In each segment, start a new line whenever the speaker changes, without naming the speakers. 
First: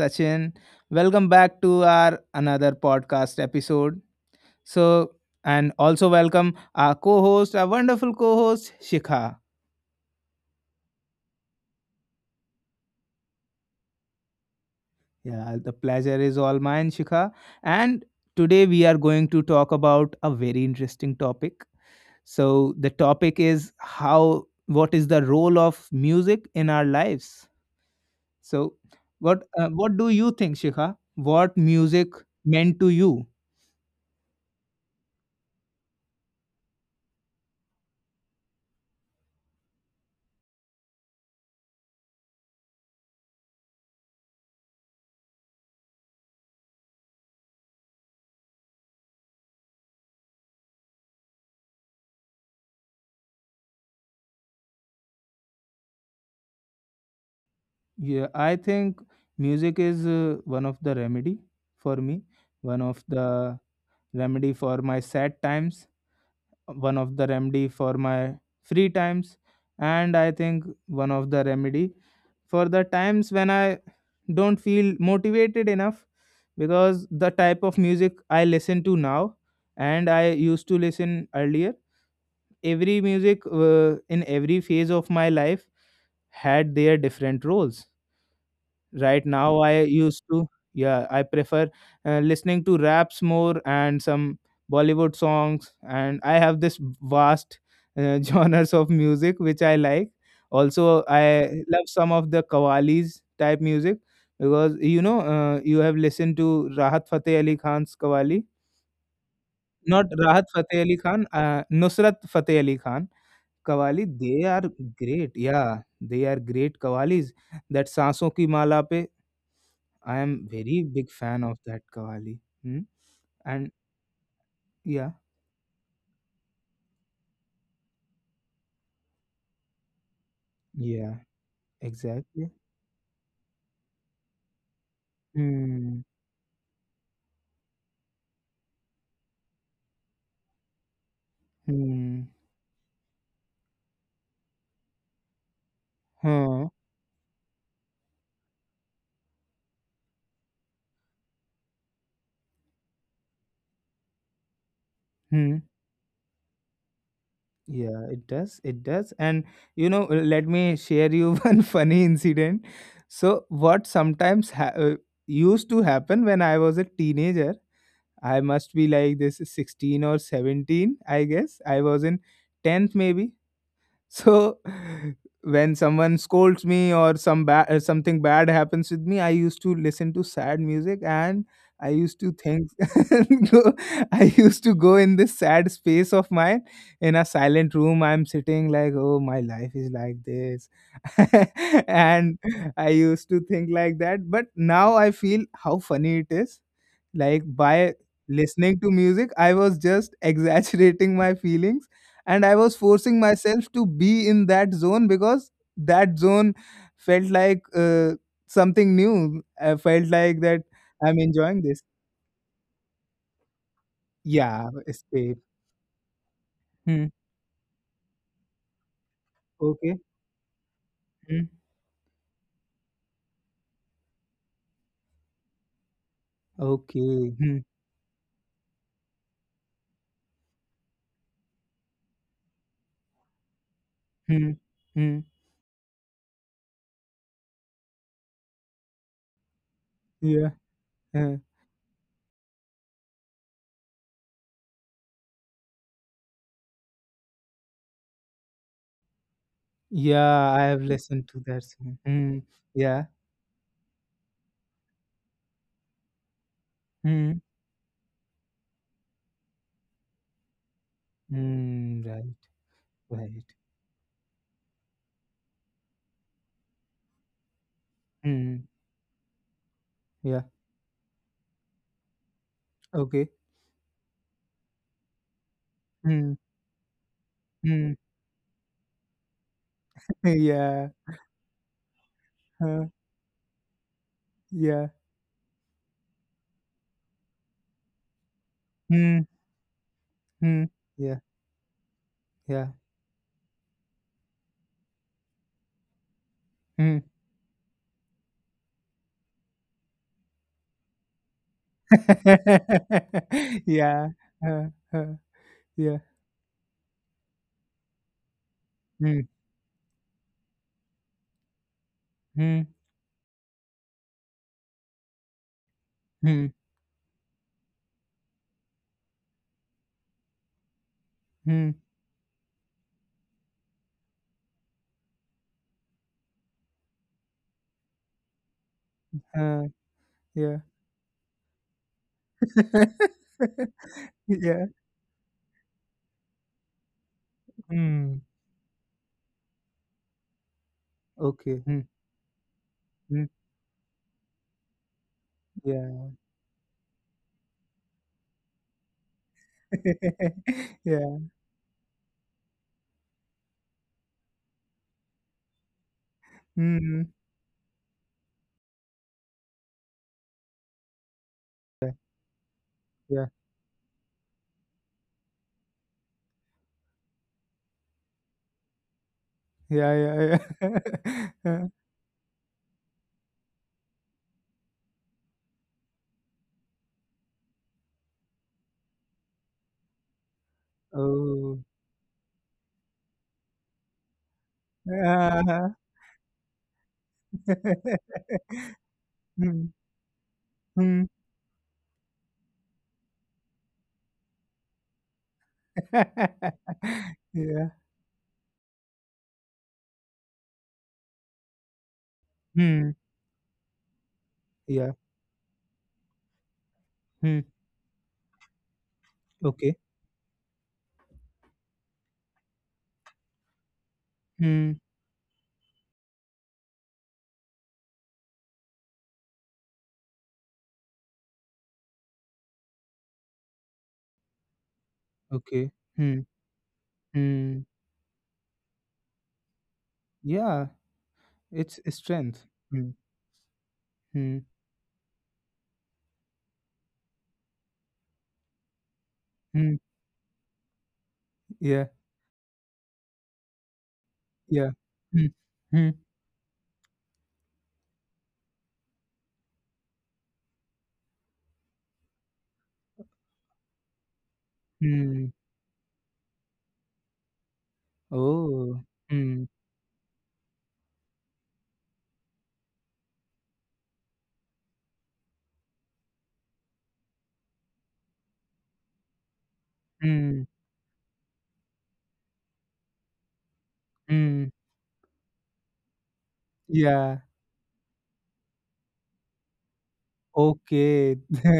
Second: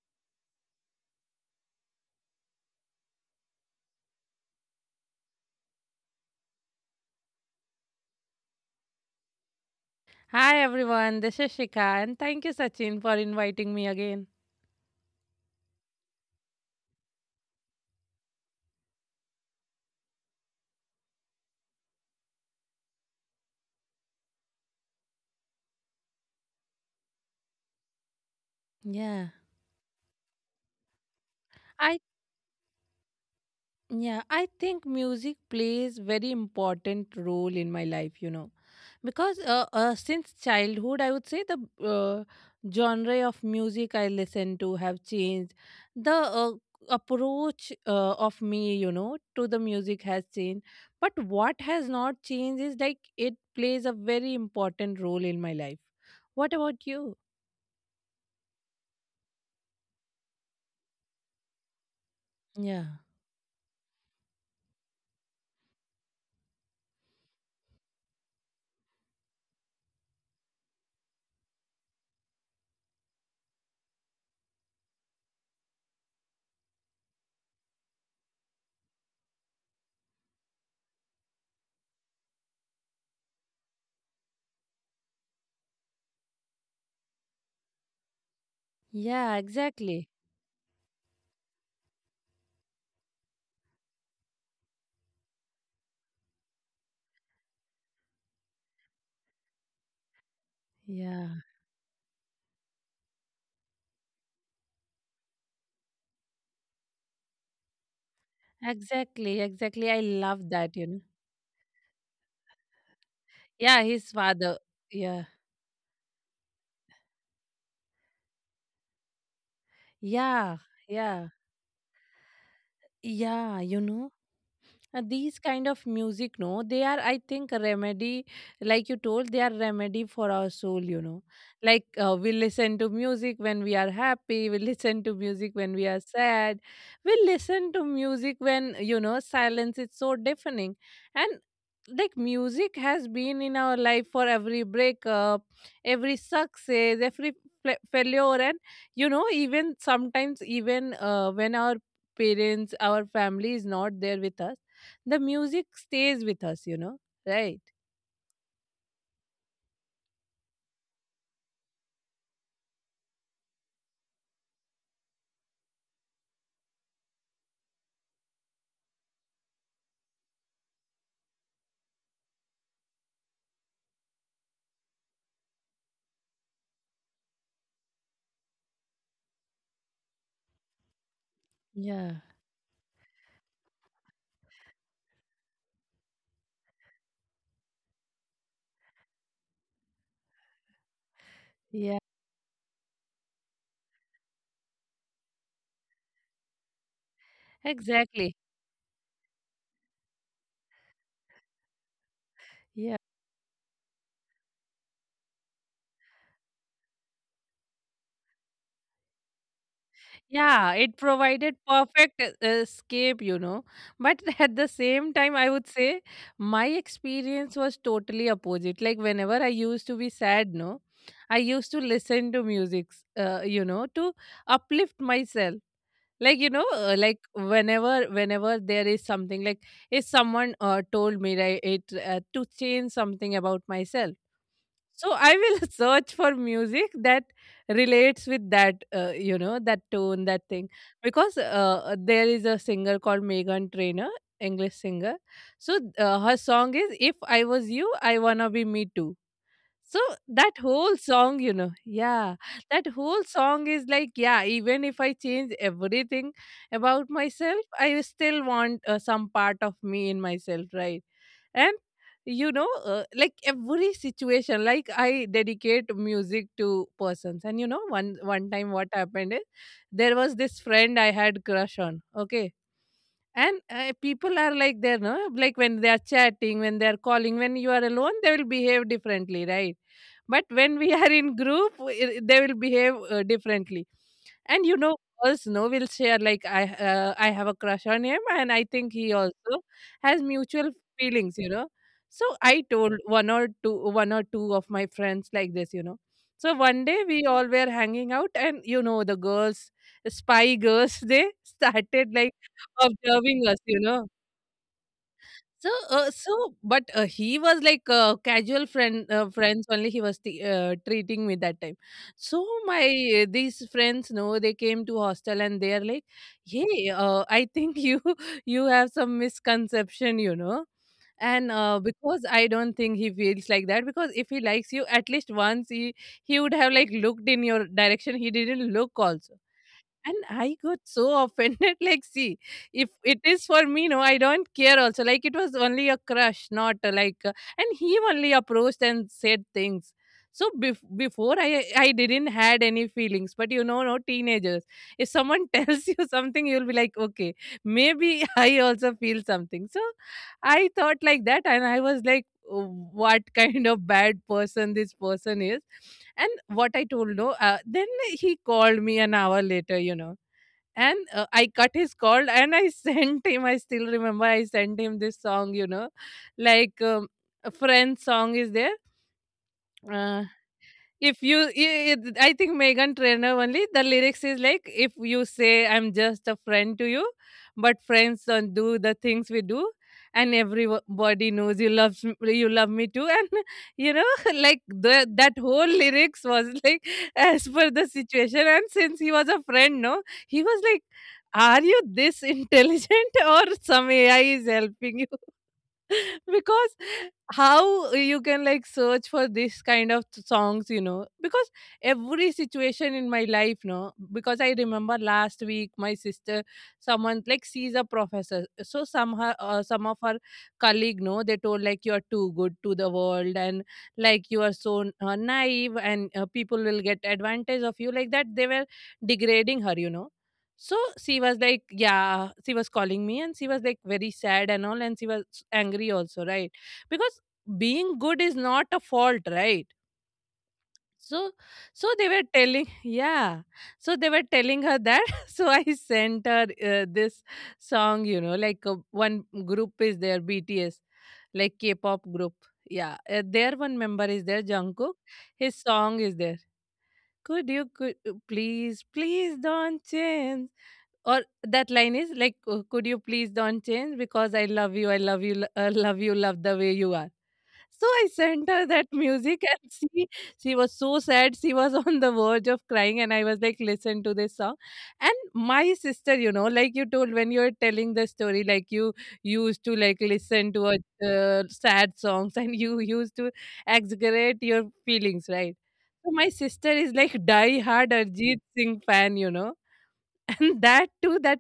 Sachin. Welcome back to our another podcast episode. So, and also welcome our co host, our wonderful co host, Shikha.
Hi everyone, this is Shika and thank you Sachin for inviting me again.
Yeah, the pleasure is all mine, Shikha. And today we are going to talk about a very interesting topic. So, the topic is how what is the role of music in our lives? So,
Yeah.
what do you think, Shikha? What
I
music meant to you?
yeah, I think music plays very important role in my life, you know. Because since childhood I would say the uh, genre of music I listen to have changed. The approach of me, to the music has changed. But what has not changed is like it plays a very important role in my life. What about you?
Yeah, I think music is one of the remedy for me, one
Yeah.
of the remedy for my sad times, one of the remedy for my free times, and I think one of the remedy for the times when I don't feel motivated enough, because the type of music I listen to now and I used to listen earlier, every music in every phase of my life had their different roles. Right
Yeah,
now,
exactly.
yeah, I prefer listening to raps more and some Bollywood songs. And I have this vast genres of music which I like. Also,
Yeah,
I love some of the Qawwalis type music, because you know, you have listened to Rahat Fateh Ali Khan's Qawwali,
exactly, exactly. I
not Rahat
love that,
Fateh
you
Ali
know.
Khan, Nusrat Fateh Ali Khan.
Yeah,
qawwali
his
दे
father.
Are
Yeah,
great या they are great qawwalis that Saanson Ki माला पे. I am
yeah,
very big
yeah,
fan of that Kavali. Hmm?
yeah.
And yeah,
These kind of music, no, they are, I think, a remedy, like you told. They are remedy for our soul you
yeah,
know Like we
exactly.
listen to music when we are happy, we listen to music when we are
Hmm.
sad, we listen to music when, you know, silence is so deafening. And like
Hmm.
music has been in our life for every breakup, every
Huh.
success, every failure, and you know, even sometimes even when our parents, our family is not there with us, the
Hmm.
music stays with us, you know, right?
Yeah, it does. It does. And you know, let me share you one funny incident. So, used to happen when I was a teenager, I must be like this 16 or 17, I guess. I was in 10th maybe. So when someone scolds me or something bad happens with me, I used to listen to sad music, and I
Yeah.
used to think and go- I used to go in this sad space of mine in a silent room. I'm sitting like, oh, my life is like this.
Yeah.
And I used to think like that. But now I feel how funny it is. Like by
Exactly.
listening to music, I was just exaggerating my feelings, and I was
Yeah.
forcing myself to be in that zone because that zone felt like something new. I felt like that
Yeah, it
I'm
provided
enjoying this.
perfect escape, you know. But at the
Yeah,
same time,
escape.
I would say my
Hmm.
experience was totally opposite. Like whenever I used to
Okay.
be sad, no, I
Hmm.
used to listen to music, you know, to uplift myself. Like you know, like
Okay. Hmm.
whenever there is something, like if someone told me right, it to change something about myself.
Hmm.
So
Hmm.
I will search for music that relates with that, you know, that tone, that
Yeah.
thing. Because
uh,
there is a singer called Megan Trainor, English singer. So her song is "If I Was You, I Wanna Be Me Too." So
yeah,
that
I have
whole
listened to
song, you
that
know,
song.
yeah,
Hmm.
that
Yeah.
whole song is like, yeah, even if I change everything about
Hmm.
myself, I still want some part of me in myself, right? And
Hmm. Right.
you know, like
Right.
every situation, like I dedicate music to persons. And you know, one
Hmm.
time what happened is, there was
Yeah.
this friend I had crush on, okay.
Okay.
And people are like there, no, like when they are
Hmm.
chatting, when they are calling, when you are
Hmm.
alone, they will behave differently, right? But when
Yeah.
we are in group, they will
Huh.
behave differently. And you
Yeah.
know, girls, no, will share like I have a crush on him, and I think he
Hmm.
also has
Hmm.
mutual
Yeah.
feelings, you know. So I
Yeah.
told one or two of my friends like this, you know. So one
Hmm.
day we all were hanging out, and you know the girls, spy girls, they started like observing us, you know.
Yeah. Huh, huh,
So,
yeah.
so, but he was like casual
Mm,
friends only. He was treating me that time. So
mm,
my these friends, no, they came to hostel and they are like,
mm,
"Hey, I think you you have some misconception, you know." And
mm,
because I don't think he feels like that. Because if he likes you, at least once he would have like looked in your direction. He didn't look also,
huh,
and I
yeah.
got so offended. Like, see, if it is for me, no, I don't
Yeah.
care. Also, like, it was only a crush, not like. And he
Mm,
only approached and said things. So bef- before I
okay. Mm,
I didn't had any
mm,
feelings, but you know, no, teenagers. If someone tells
yeah.
you something, you'll be like, okay, maybe I also feel something. So I thought
Yeah.
like that, and I was like, "Oh, what kind of bad person this person is." And what I
Mm,
told, no, then he called me an hour later, you know, and I cut his call and I
yeah.
sent him. I still remember I sent him this song, you know, like a friend song is there.
Yeah,
uh,
yeah, yeah.
if you,
Huh.
think Megan Trainor only. The lyrics is like, if you say I'm just a friend to you, but friends don't do the things we do, and everybody
Oh.
knows you love me too, and you know, like the, that whole
Uh-huh.
lyrics was like as per the situation. And since he was a
Mm,
friend, no, he was like,
mm.
are you this intelligent or some AI is helping you? Because
Yeah.
how you can like search for this kind of songs, you know. Because every
Mm,
situation in my life, no, because I
yeah.
remember last week my sister, someone,
Mm,
like she's a professor, so some her,
okay.
some of her colleague, no, they told like you are too good to the world and like you are
Mm,
so naive and people will get advantage of you, like that they were degrading her, you know. So she was like, yeah, she was calling me and she was like very sad and all, and she was
okay.
angry
Mm,
also, right? Because
mm.
being good is not a fault, right?
Yeah,
So,
it's a
they were
strength.
telling
Mm.
yeah, so they were
Mm,
telling her that. So I sent her this song, you know, like one
mm,
group is there, BTS, like
yeah,
K-pop group. Yeah, their one member is there,
yeah.
Jungkook.
Mm,
His
mm,
song is there. Could you could uh, please don't change. Or that line is like could you please don't change because I love you, I love
mm.
you, love you, love the way you are. So I sent her
Oh.
that
Mm,
music and she was so sad. She was on the verge of crying, and I was like, listen to this song. And my sister, you know, like you told when you were telling the story, like you used to like
mm,
listen to sad songs and you used to exaggerate
mm.
your feelings, right? So my sister is
Yeah.
like die hard Arjit Singh fan, you know. And that
Okay.
too, that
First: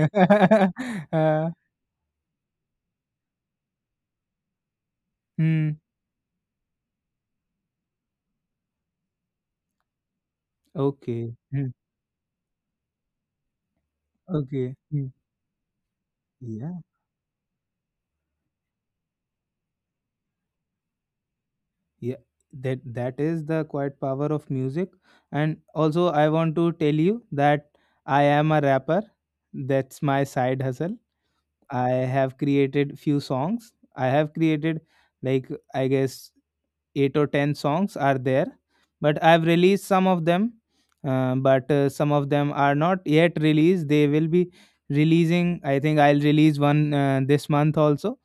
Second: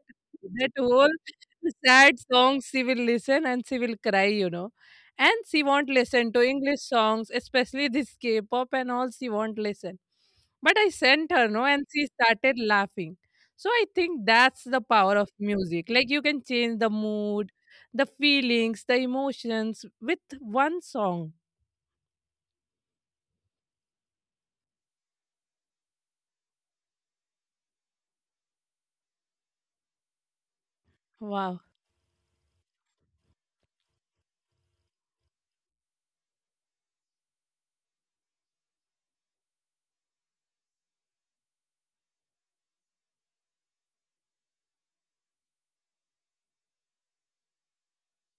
that whole
Uh,
sad song she will listen, and she will cry, you know. And she
mm,
won't listen to English songs, especially this K-pop and all. She won't listen. But I sent
okay.
her, no,
Mm,
and she started laughing. So I think that's
okay.
the
Mm.
power of music. Like you can
Yeah,
change the mood, the feelings, the emotions with one song.
yeah. That is the quiet power of music. And also I want to tell you that I am a rapper. That's my side hustle.
Wow.
I have created few songs. I have created, like, I guess eight or ten songs are there, but I've released some of them, but some of them are not yet released. They will be releasing. I think I'll release one this month also,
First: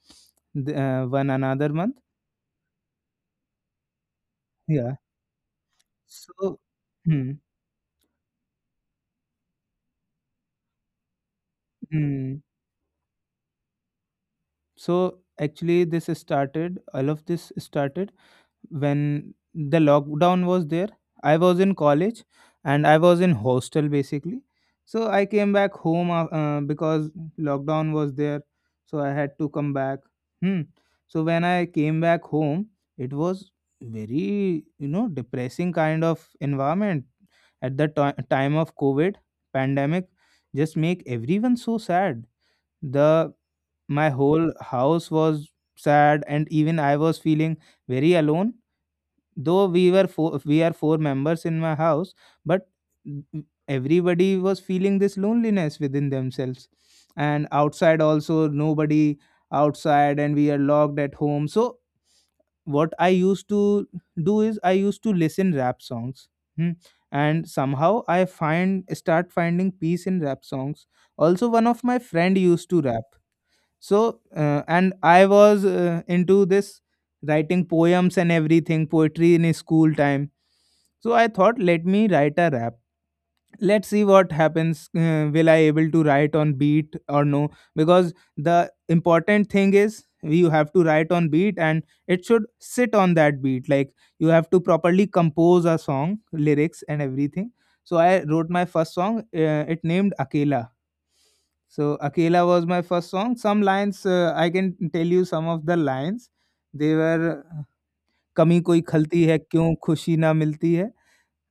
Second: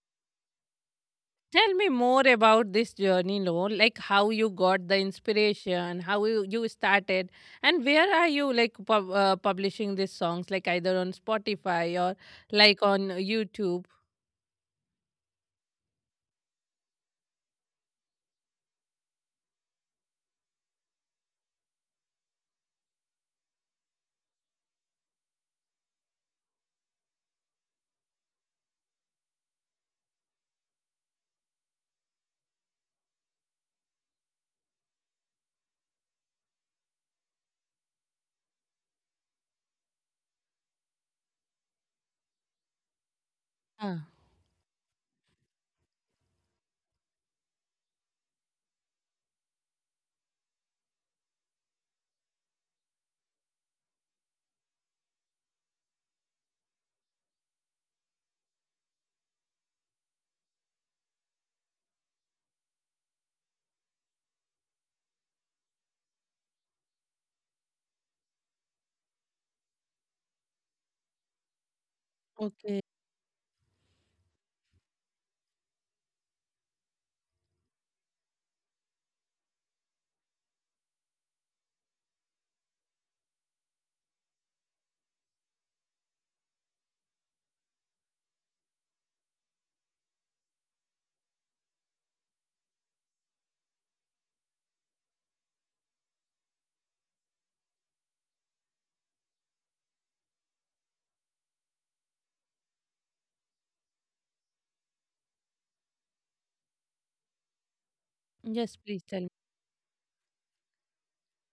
one another
Tell me
month.
more about this journey, Lo. Like how you got
Yeah,
the inspiration, how you,
so
you started,
hmm,
and where are you like publishing these songs, like either on Spotify or
hmm.
like on YouTube.
So actually this started all of this started when the lockdown was there. I was in college and I was in hostel basically. So I came back home, because lockdown was there, so I had to come back. Hmm. So when I came back home, it was very, you know, depressing kind of environment. At the ti time of COVID pandemic, just make everyone so sad. The
Ah,
my whole house was sad, and even I was feeling very alone, though we are four members in my house, but everybody was feeling this loneliness within themselves. And outside also nobody outside, and we are locked at home. So what I used to do is I used to listen rap songs. Hmm. And somehow I find start finding peace in rap songs. Also, one of my friend used
okay.
to rap. So and I was into this writing poems and everything, poetry in his school time. So I thought, let me write a rap. Let's see what happens. Will I able to write on beat or no? Because the important thing is you have to write on beat and it should sit on that beat. Like, you have to properly compose a song, lyrics and everything. So I wrote my first song, it named Akela. So Akela was my first song. Some lines I can tell you some of the lines. They were, कमी
Yes,
कोई
please tell
खलती
me.
है क्यों खुशी ना मिलती है,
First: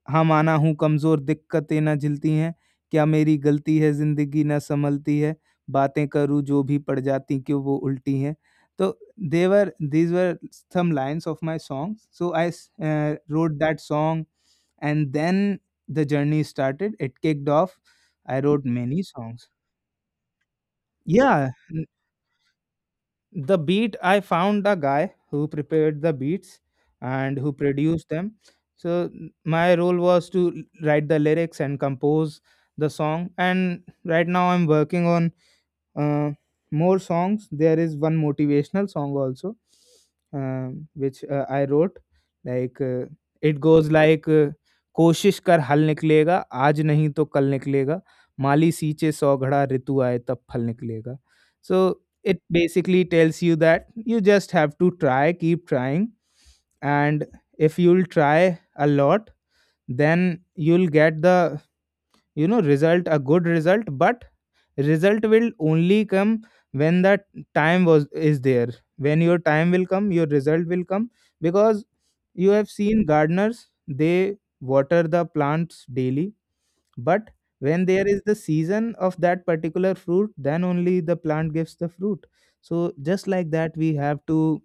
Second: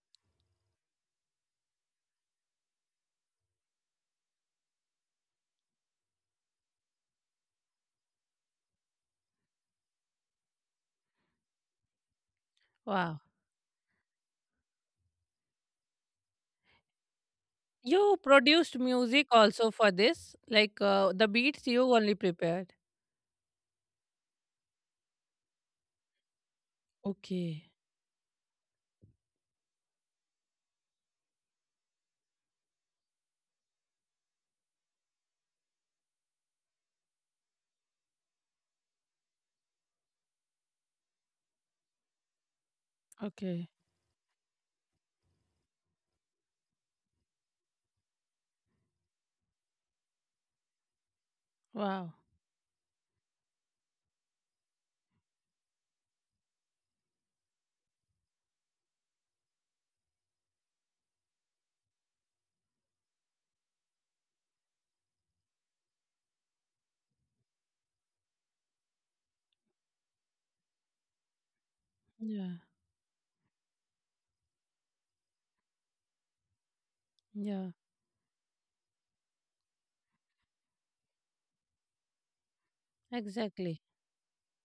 हम आना हूँ कमजोर दिक्कतें ना झिलती हैं, क्या मेरी गलती है जिंदगी ना संभलती है, बातें करूँ जो भी पड़ जाती क्यों वो उल्टी हैं. तो they were these were some lines of my song so I
Wow.
Wrote that song. And then the journey started. It kicked off.
You
I wrote
produced
many
music
songs.
also for this, like the
Yeah,
beats you only prepared.
the beat, I found a guy who prepared the beats and who
Okay.
produced them. So my role was to write the lyrics and compose the song. And right now I'm working on uh, more songs. There is one motivational song also, uh, which I wrote, like, it
Okay.
goes like, कोशिश कर हल निकलेगा, आज नहीं तो कल निकलेगा, माली सींचे सौ घड़ा ऋतु आए तब फल निकलेगा. So
Wow.
It basically tells you that you just have to try keep trying. And if you'll try a lot, then you'll get the, you know, result, a good result. But result will only come when that time was is there. When your time will come, your result will come, because you
Yeah.
have seen gardeners, they water the plants daily. But
Yeah.
when there is the season of that particular fruit, then only the plant gives the fruit. So just like that,
Exactly.
we have to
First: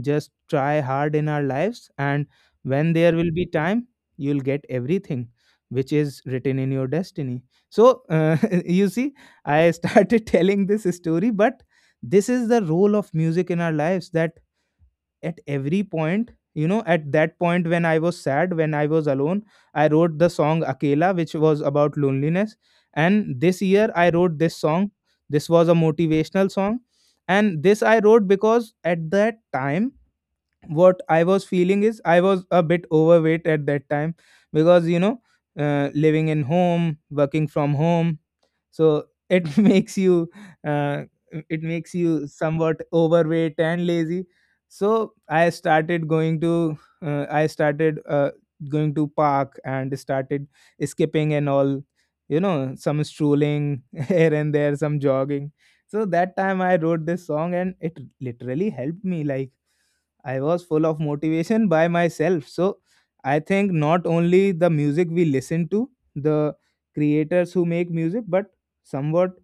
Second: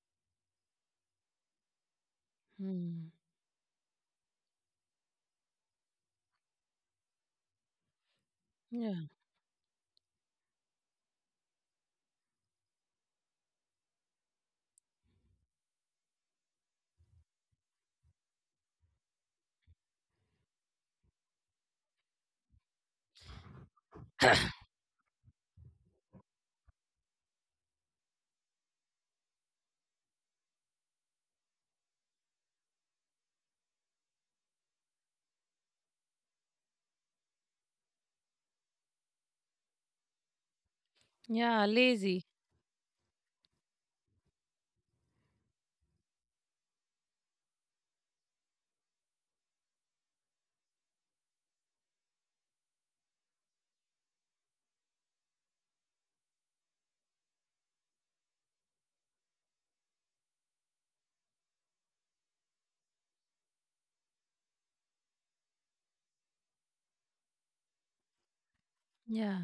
just try hard in our lives, and when
Hmm.
there will be time, you'll get everything which is written in your destiny. So you
Yeah.
see, I started telling this story, but this is the role of music in our lives, that at every point, you know, at that point when I was sad, when I was alone, I wrote the song Akela, which was about loneliness. And this year I wrote this song. This was a motivational song. And this I wrote because at that time, what I was feeling is I was a bit overweight at that time, because you know, living in home, working from home, so it makes you uh, it
Yeah.
makes
Lazy.
you somewhat overweight and lazy. So I started going to, I started going to park, and started skipping and all, you know, some strolling here and there, some jogging. So that time I wrote this song and it literally helped me. Like, I was full of motivation by myself. So I think not only the music we listen to, the creators who make music, but somewhat
Yeah.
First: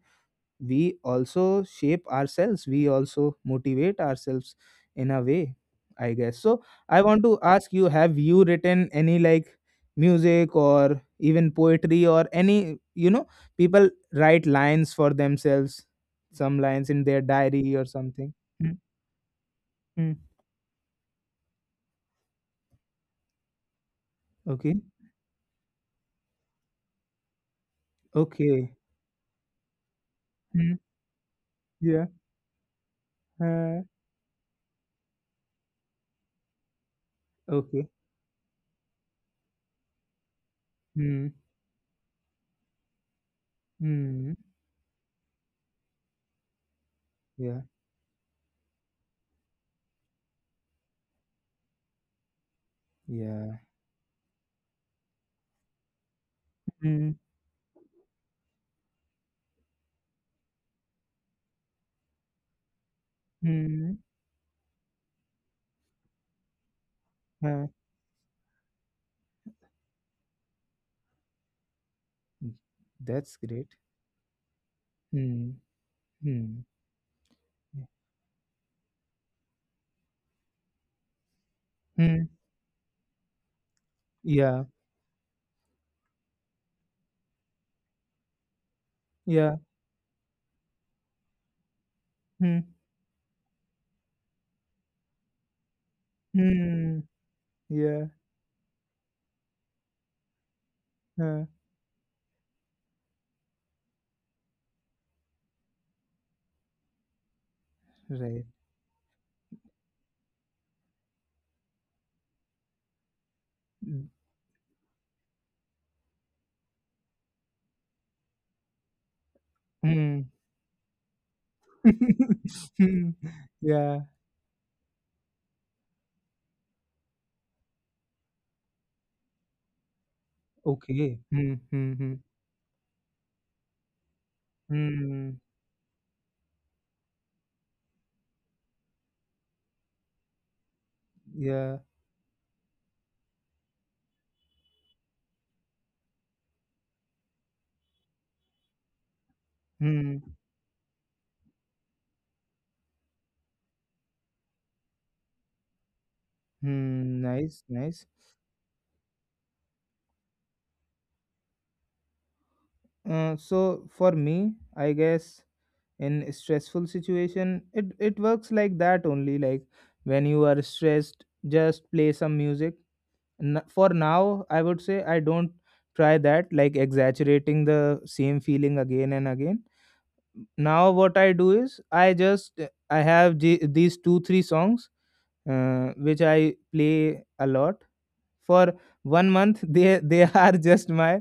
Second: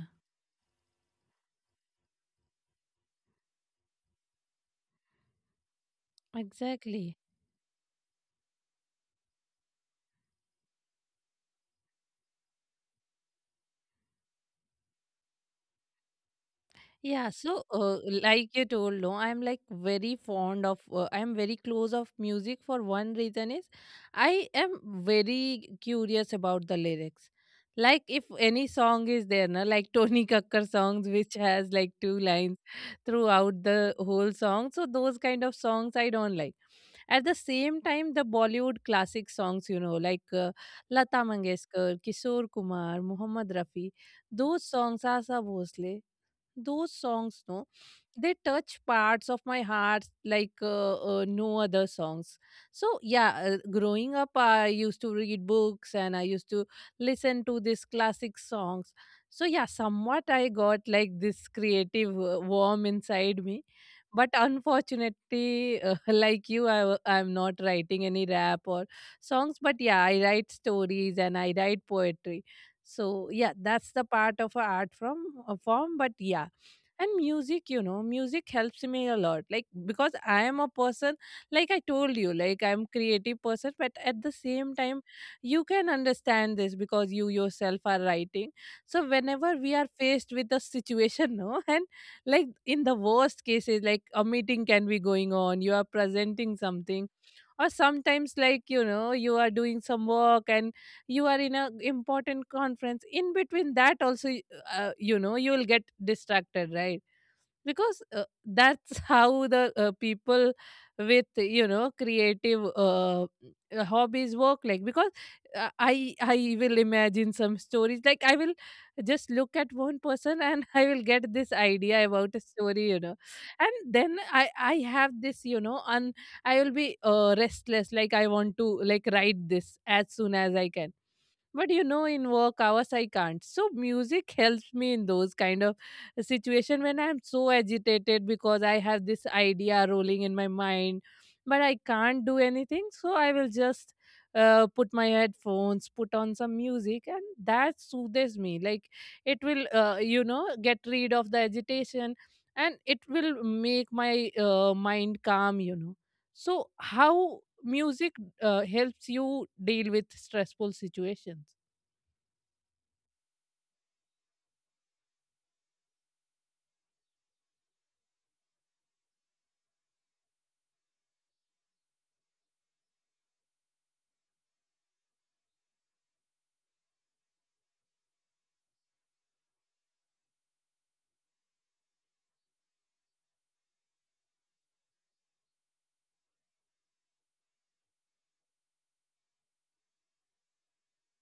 we also shape ourselves, we also motivate ourselves in a way, I guess so. I
Exactly.
want to ask you, have you written any, like, music or even poetry, or any, you know, people write lines for themselves, some lines in their
Yeah, so
diary or something?
like you
Mm.
told, no, I'm like very
Mm.
fond of, I'm very close of music for one reason is, I
Okay.
am very curious about the lyrics. Like if any
Okay.
song is there, na, like Tony Kakkar
Mm.
songs, which has like
Yeah.
two lines throughout
Uh,
the whole song. So those kind of songs I don't like. At the same
okay.
time, the Bollywood classic songs, you know, like Lata
Mm.
Mangeshkar, Kishore Kumar, Mohammed Rafi,
Mm.
those songs, Asa Bhosle, those songs,
Yeah.
no, they touch parts of my heart like no other songs. So yeah,
Yeah.
growing up I used to read books and I used to
Mm.
listen to these classic songs. So yeah, somewhat I got like this creative worm inside me.
Mm.
But unfortunately like you I'm not
Uh,
writing any rap or songs, but yeah, I write stories and I write poetry. So
that's
yeah,
great.
that's the part of a art from
Hmm.
a form, but yeah.
Hmm.
And music, you
Hmm.
know, music helps me a lot, like because I am a person, like I told you, like I'm creative person. But at the
Yeah,
same time, you can understand this because you yourself are writing. So whenever
yeah.
we are faced with a situation, no, and like
Hmm.
in the worst cases, like a meeting can be going on, you are presenting
Hmm.
something, or
Yeah.
sometimes like you know you are doing some work and you are
Huh.
in a important conference. In between that also, you know, you'll get distracted, right? Because
Right.
that's how the people with you know creative
Hmm.
hobbies work, like. Because I will imagine some stories, like I will just look at one person and I will get this idea about a
Hmm.
story, you know. And
Yeah,
then I have this, you know, and I will be restless, like I want to like write this as soon as I can.
okay. Hmm.
But you
Hmm.
know,
Hmm.
in work hours I can't, so music helps me in those
Mm,
kind of situation when I'm so agitated because I have this idea rolling in my mind but I
yeah.
can't do anything, so I will just put my headphones, put on some music, and that soothes me. Like it will
Hmm.
get rid of the agitation, and it will make my mind calm, you know. So
Hmm.
how
Nice, nice.
music helps you deal with stressful situations.
So for me, I guess in a stressful situation, it works like that only. Like, when you are stressed, just play some music. For now I would say I don't try that, like exaggerating the same feeling again and again. Now what I do is I have these two, three songs which I play a lot for 1 month. They are just my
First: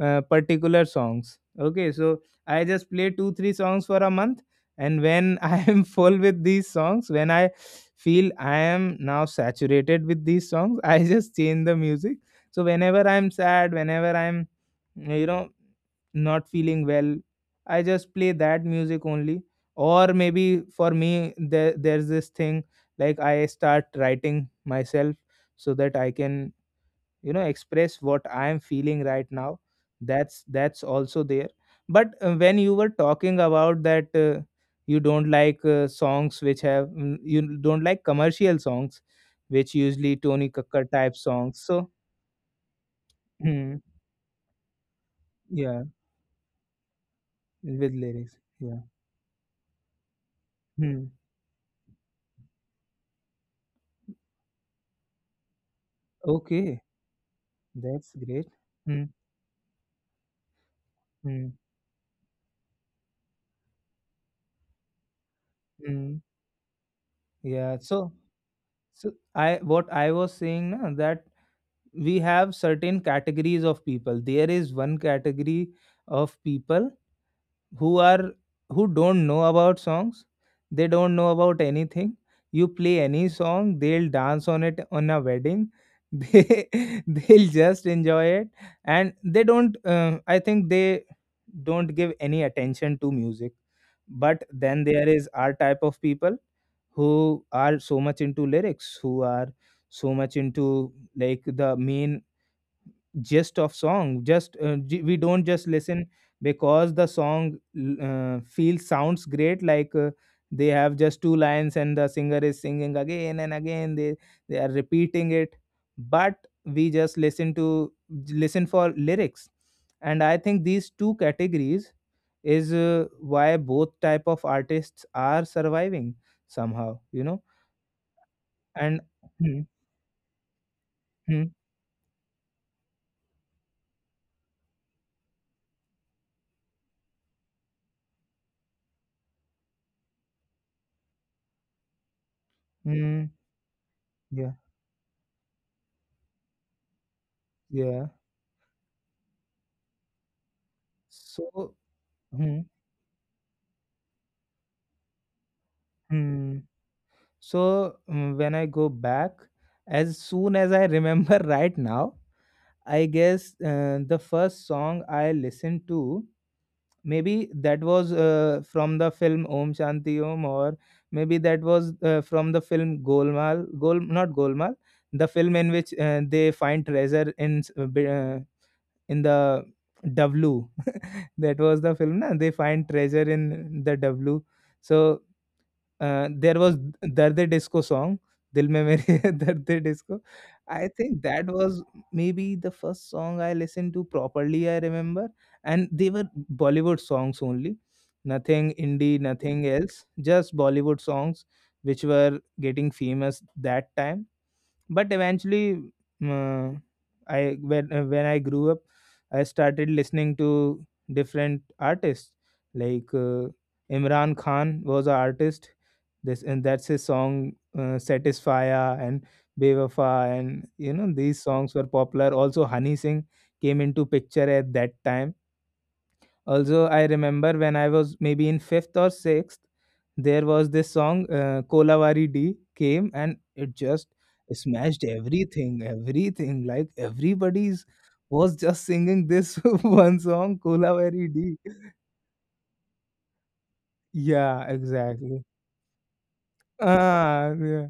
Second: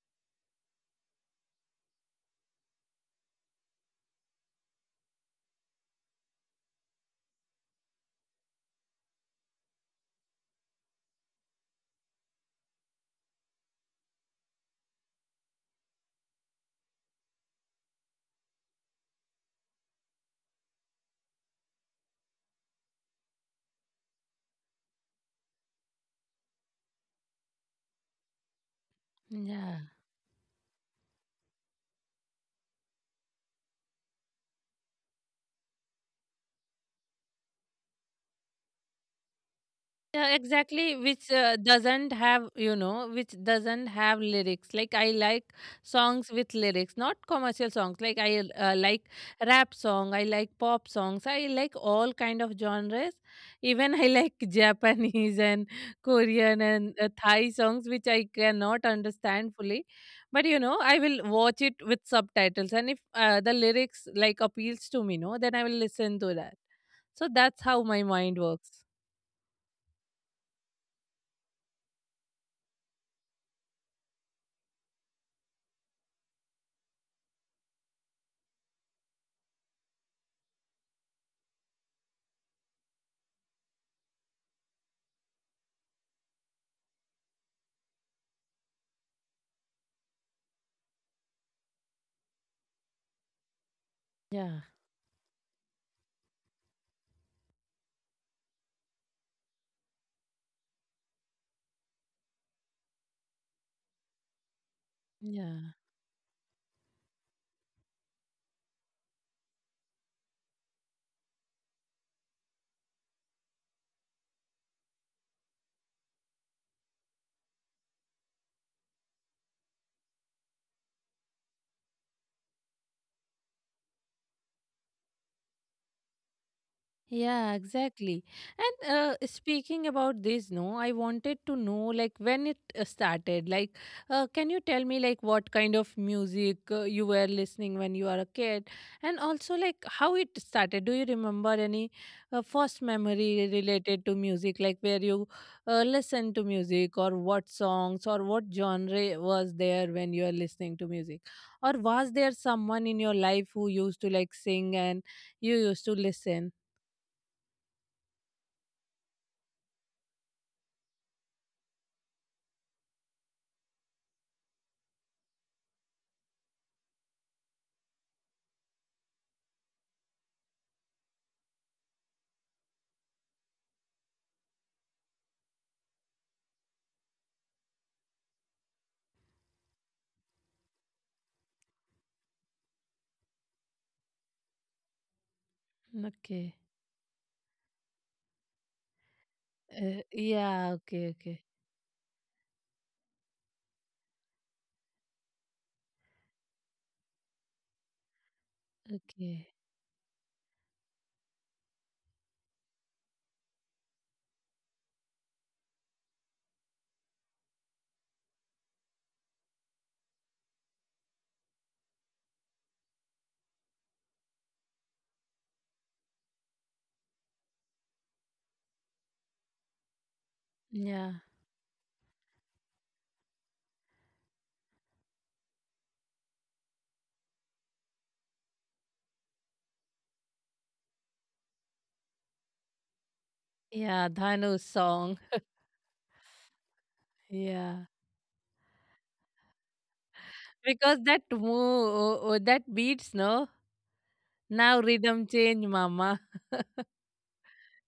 particular songs, okay? So I just play two, three songs for a month. And when I am full with these songs, when I feel I am now saturated with these songs, I just change the music. So whenever I'm sad, whenever I'm, you know, not feeling well, I just play that music only. Or maybe for me there's this thing, like I start writing myself so that I can, you know, express what I am feeling right now.
Yeah.
That's also there. But when you were talking about that, you don't like songs which have mm, you don't like commercial songs, which usually
Yeah,
Tony Kakkar
exactly.
type
Which
songs. So
doesn't have, you know, which
hmm,
doesn't have lyrics. Like I like
yeah,
songs with lyrics, not commercial
with
songs. Like
lyrics.
I
Yeah.
like rap song. I like pop
Hmm.
songs. I like all kind of genres. Even I like Japanese and Korean
Okay,
and Thai songs, which
that's
I
great.
cannot
Hmm,
understand fully. But you know, I will
hmm,
watch it with subtitles, and if the lyrics like appeals to me, no, then I will listen
hmm.
to that. So that's
yeah
how my
so
mind works.
so I what I was saying, na, that we have certain categories of people. There is one category of people who are who don't know about songs. They don't know about anything. You play any song, they'll dance on it on a wedding they they'll just enjoy it. And they don't I think they don't give any attention to music. But
Yeah.
then there is our type of people who are so much into lyrics, who are so much into like the main gist of song. We don't just
Yeah.
listen because the song feels, sounds great. Like, they have just two lines and the singer is singing again and again. They are repeating it. But we just listen for lyrics. And I think these two categories is why both type of artists are surviving somehow, you know.
Yeah, exactly. And
And hmm,
speaking about this, no, I wanted
hmm,
to know like when it started. Like, can you tell me like what kind of music you were listening when you are a kid, and also like how it started? Do you remember any first
hmm,
memory related to
yeah.
music, like where you listened to music, or what
yeah
songs, or what genre was there when you are listening to music, or
so
was there
hmm,
someone in your life who used to like sing and you used to listen?
hmm. So, when I go back, as soon as I remember right now, I guess the first song I listened to, maybe that was from the film Om Shanti Om, or maybe that was from the film Golmaal. Gol, not Golmaal, the film in which they find treasure in in the W. That was the film, na? They find treasure in the W. So
Okay.
there was Dard e Disco song, Dil Mein Mere Dard e Disco.
Yeah,
I
okay,
think
okay.
that was maybe the first song I listened to properly, I remember. And they were Bollywood songs only, nothing indie,
Okay.
nothing else, just Bollywood songs which were getting famous that time. But eventually, uh, I when I grew up, I started listening to different artists like Imran Khan was an artist. This and That's his song, Satisfya, and Bewafa, and you know
Yeah.
these songs were popular. Also Honey Singh came into picture at that time. Also, I remember when I was maybe in 5th or 6th, there was this song, Kolavari D, came and it just
Yeah, Dhanu's
smashed
song.
everything. Everything, like everybody's
Yeah.
was just singing this one song,
Because
Kolavari D.
that beats, no?
Yeah,
Now rhythm
exactly.
change, mama.
Ah, yeah.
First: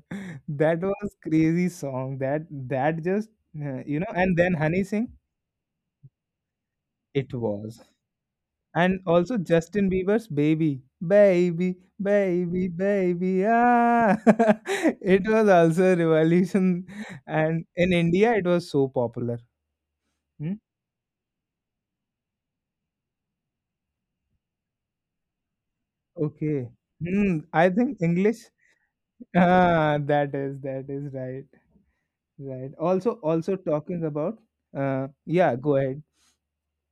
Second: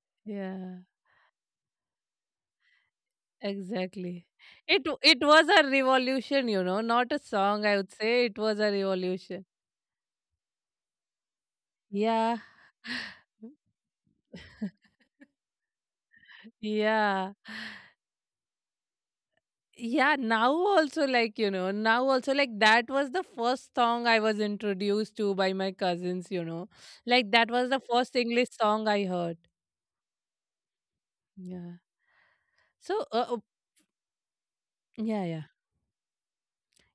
That
Yeah,
was crazy song. That just you know,
exactly.
and then
It
Honey
w-
Singh,
it was a revolution, you know, not a
it
song, I
was,
would say. It was a
and also
revolution.
Justin Bieber's Baby, Baby,
Yeah.
Baby, Baby. Ah, it was also a revolution,
Yeah.
and in India it was so popular.
Yeah, now
Hmm?
also like, you know, now also like that was the first song I was introduced to by my cousins, you know.
Okay,
Like
hmm.
that was
I
the
think
first
English.
English song I heard.
Ah, that is, that is right,
Yeah.
right.
So,
Also,
uh, uh,
also talking about.
yeah, yeah.
Yeah, go ahead.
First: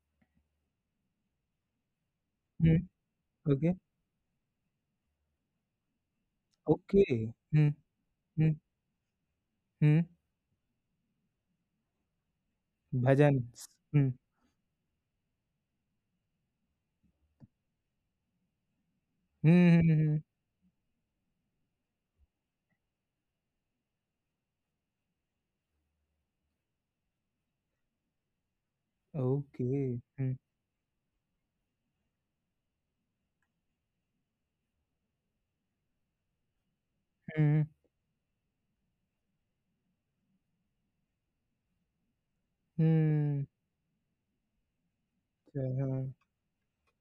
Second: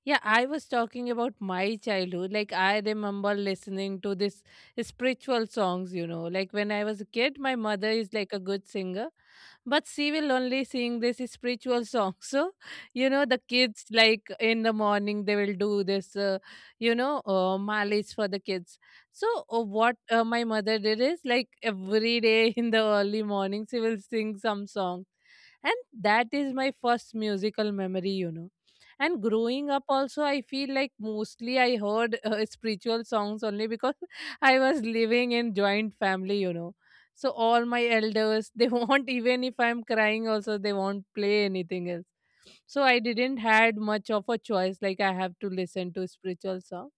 Yeah, I was talking about my childhood. Like, I
Hmm.
remember
Okay,
listening to this spiritual songs, you know. Like, when I was a
okay.
kid, my
Hmm.
mother is like a
Hmm.
good singer, but
Hmm.
she will only sing this spiritual song. So, you know, the
bhajan.
kids,
Hmm.
like in the morning, they will do this, you know, malis for the kids. So,
Hmm.
what
Hmm.
my mother did is like every day in the early morning, she will sing some song. And that is my first musical memory, you know. And
hmm,
growing up
hmm.
also,
Hmm.
I feel like mostly I heard spiritual songs only, because I was living in joint family, you know. So
Hmm.
all my elders, they won't, even if I'm crying also, they won't play anything else. So
hmm,
I didn't
hmm,
had much of a choice. Like I have to
अच्छा,
listen
हाँ,
to spiritual song.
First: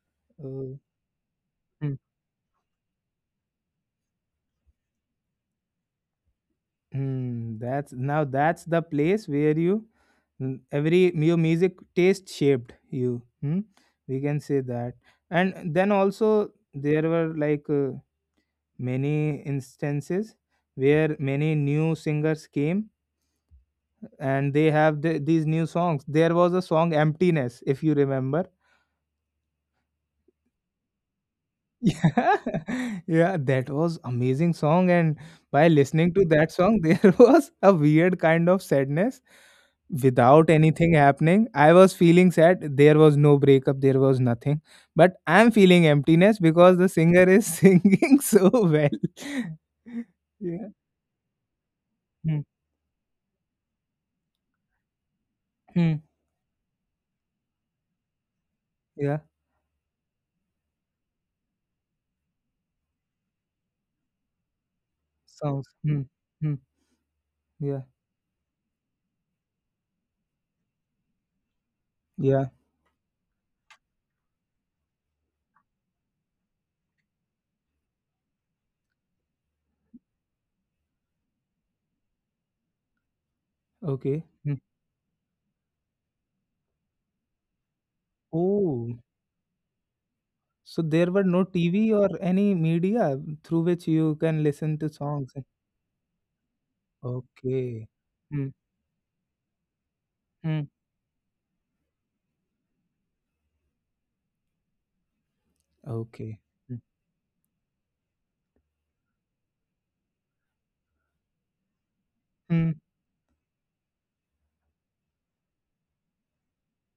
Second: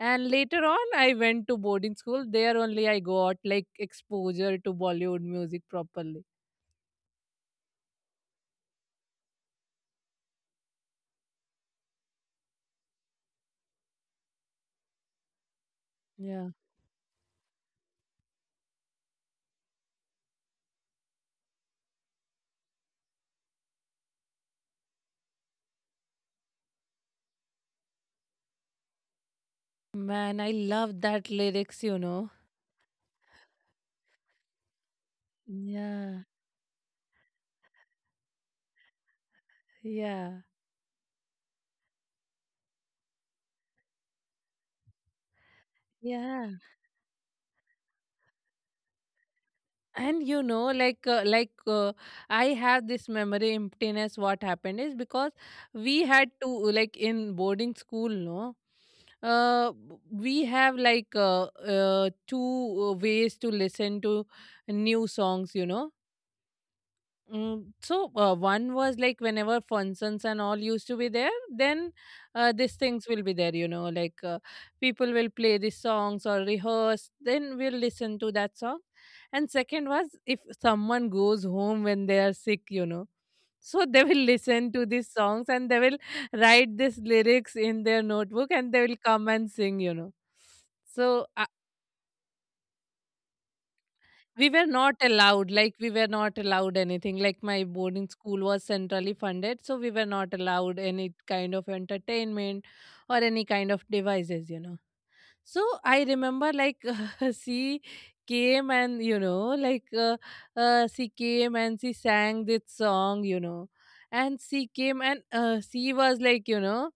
And later
oh,
on, I went to
hmm,
boarding school. There only I got like exposure to Bollywood music properly.
that's now, that's the place where you, mm, every your music taste shaped you, hmm? We can say that. And then also
Yeah,
there were like, many instances where many new singers came and they have these new songs. There was a song, Emptiness, if you remember.
man, I love that
Yeah,
lyrics, you know.
yeah, that was amazing song. And by listening to
Yeah.
that song, there was a weird kind of sadness
Yeah.
without anything happening. I was feeling sad, there was no breakup, there was nothing, but I'm feeling emptiness
Yeah.
because the singer is singing so well.
And you
Yeah.
know, like,
Hmm.
I have this memory emptiness. What happened is, because
Hmm.
we had to, like, in boarding school, no,
Yeah.
uh, we have like two ways to listen to new songs, you
Songs.
know.
Hmm. Hmm.
Mm,
Yeah.
so one was like whenever functions and all used to be there, then
Yeah.
these things will be there, you know, like people will play these songs or rehearse, then we'll listen to that song. And second was, if someone goes home when they are sick, you know, so they will
Okay. Hmm.
listen to these songs and they will write these lyrics in their notebook and they
Oh,
will come and sing, you know.
so there were
So
no TV or any media through which you can
we were
listen to
not
songs.
allowed. Like we were not allowed anything. Like my
Okay.
boarding school
Mm,
was centrally funded, so we were not
mm,
allowed any kind of entertainment or any kind of devices, you know. So I
okay.
remember,
Mm,
like, she came and, you know, like she came and she sang this
mm,
song, you know. And she came and she was like, you know,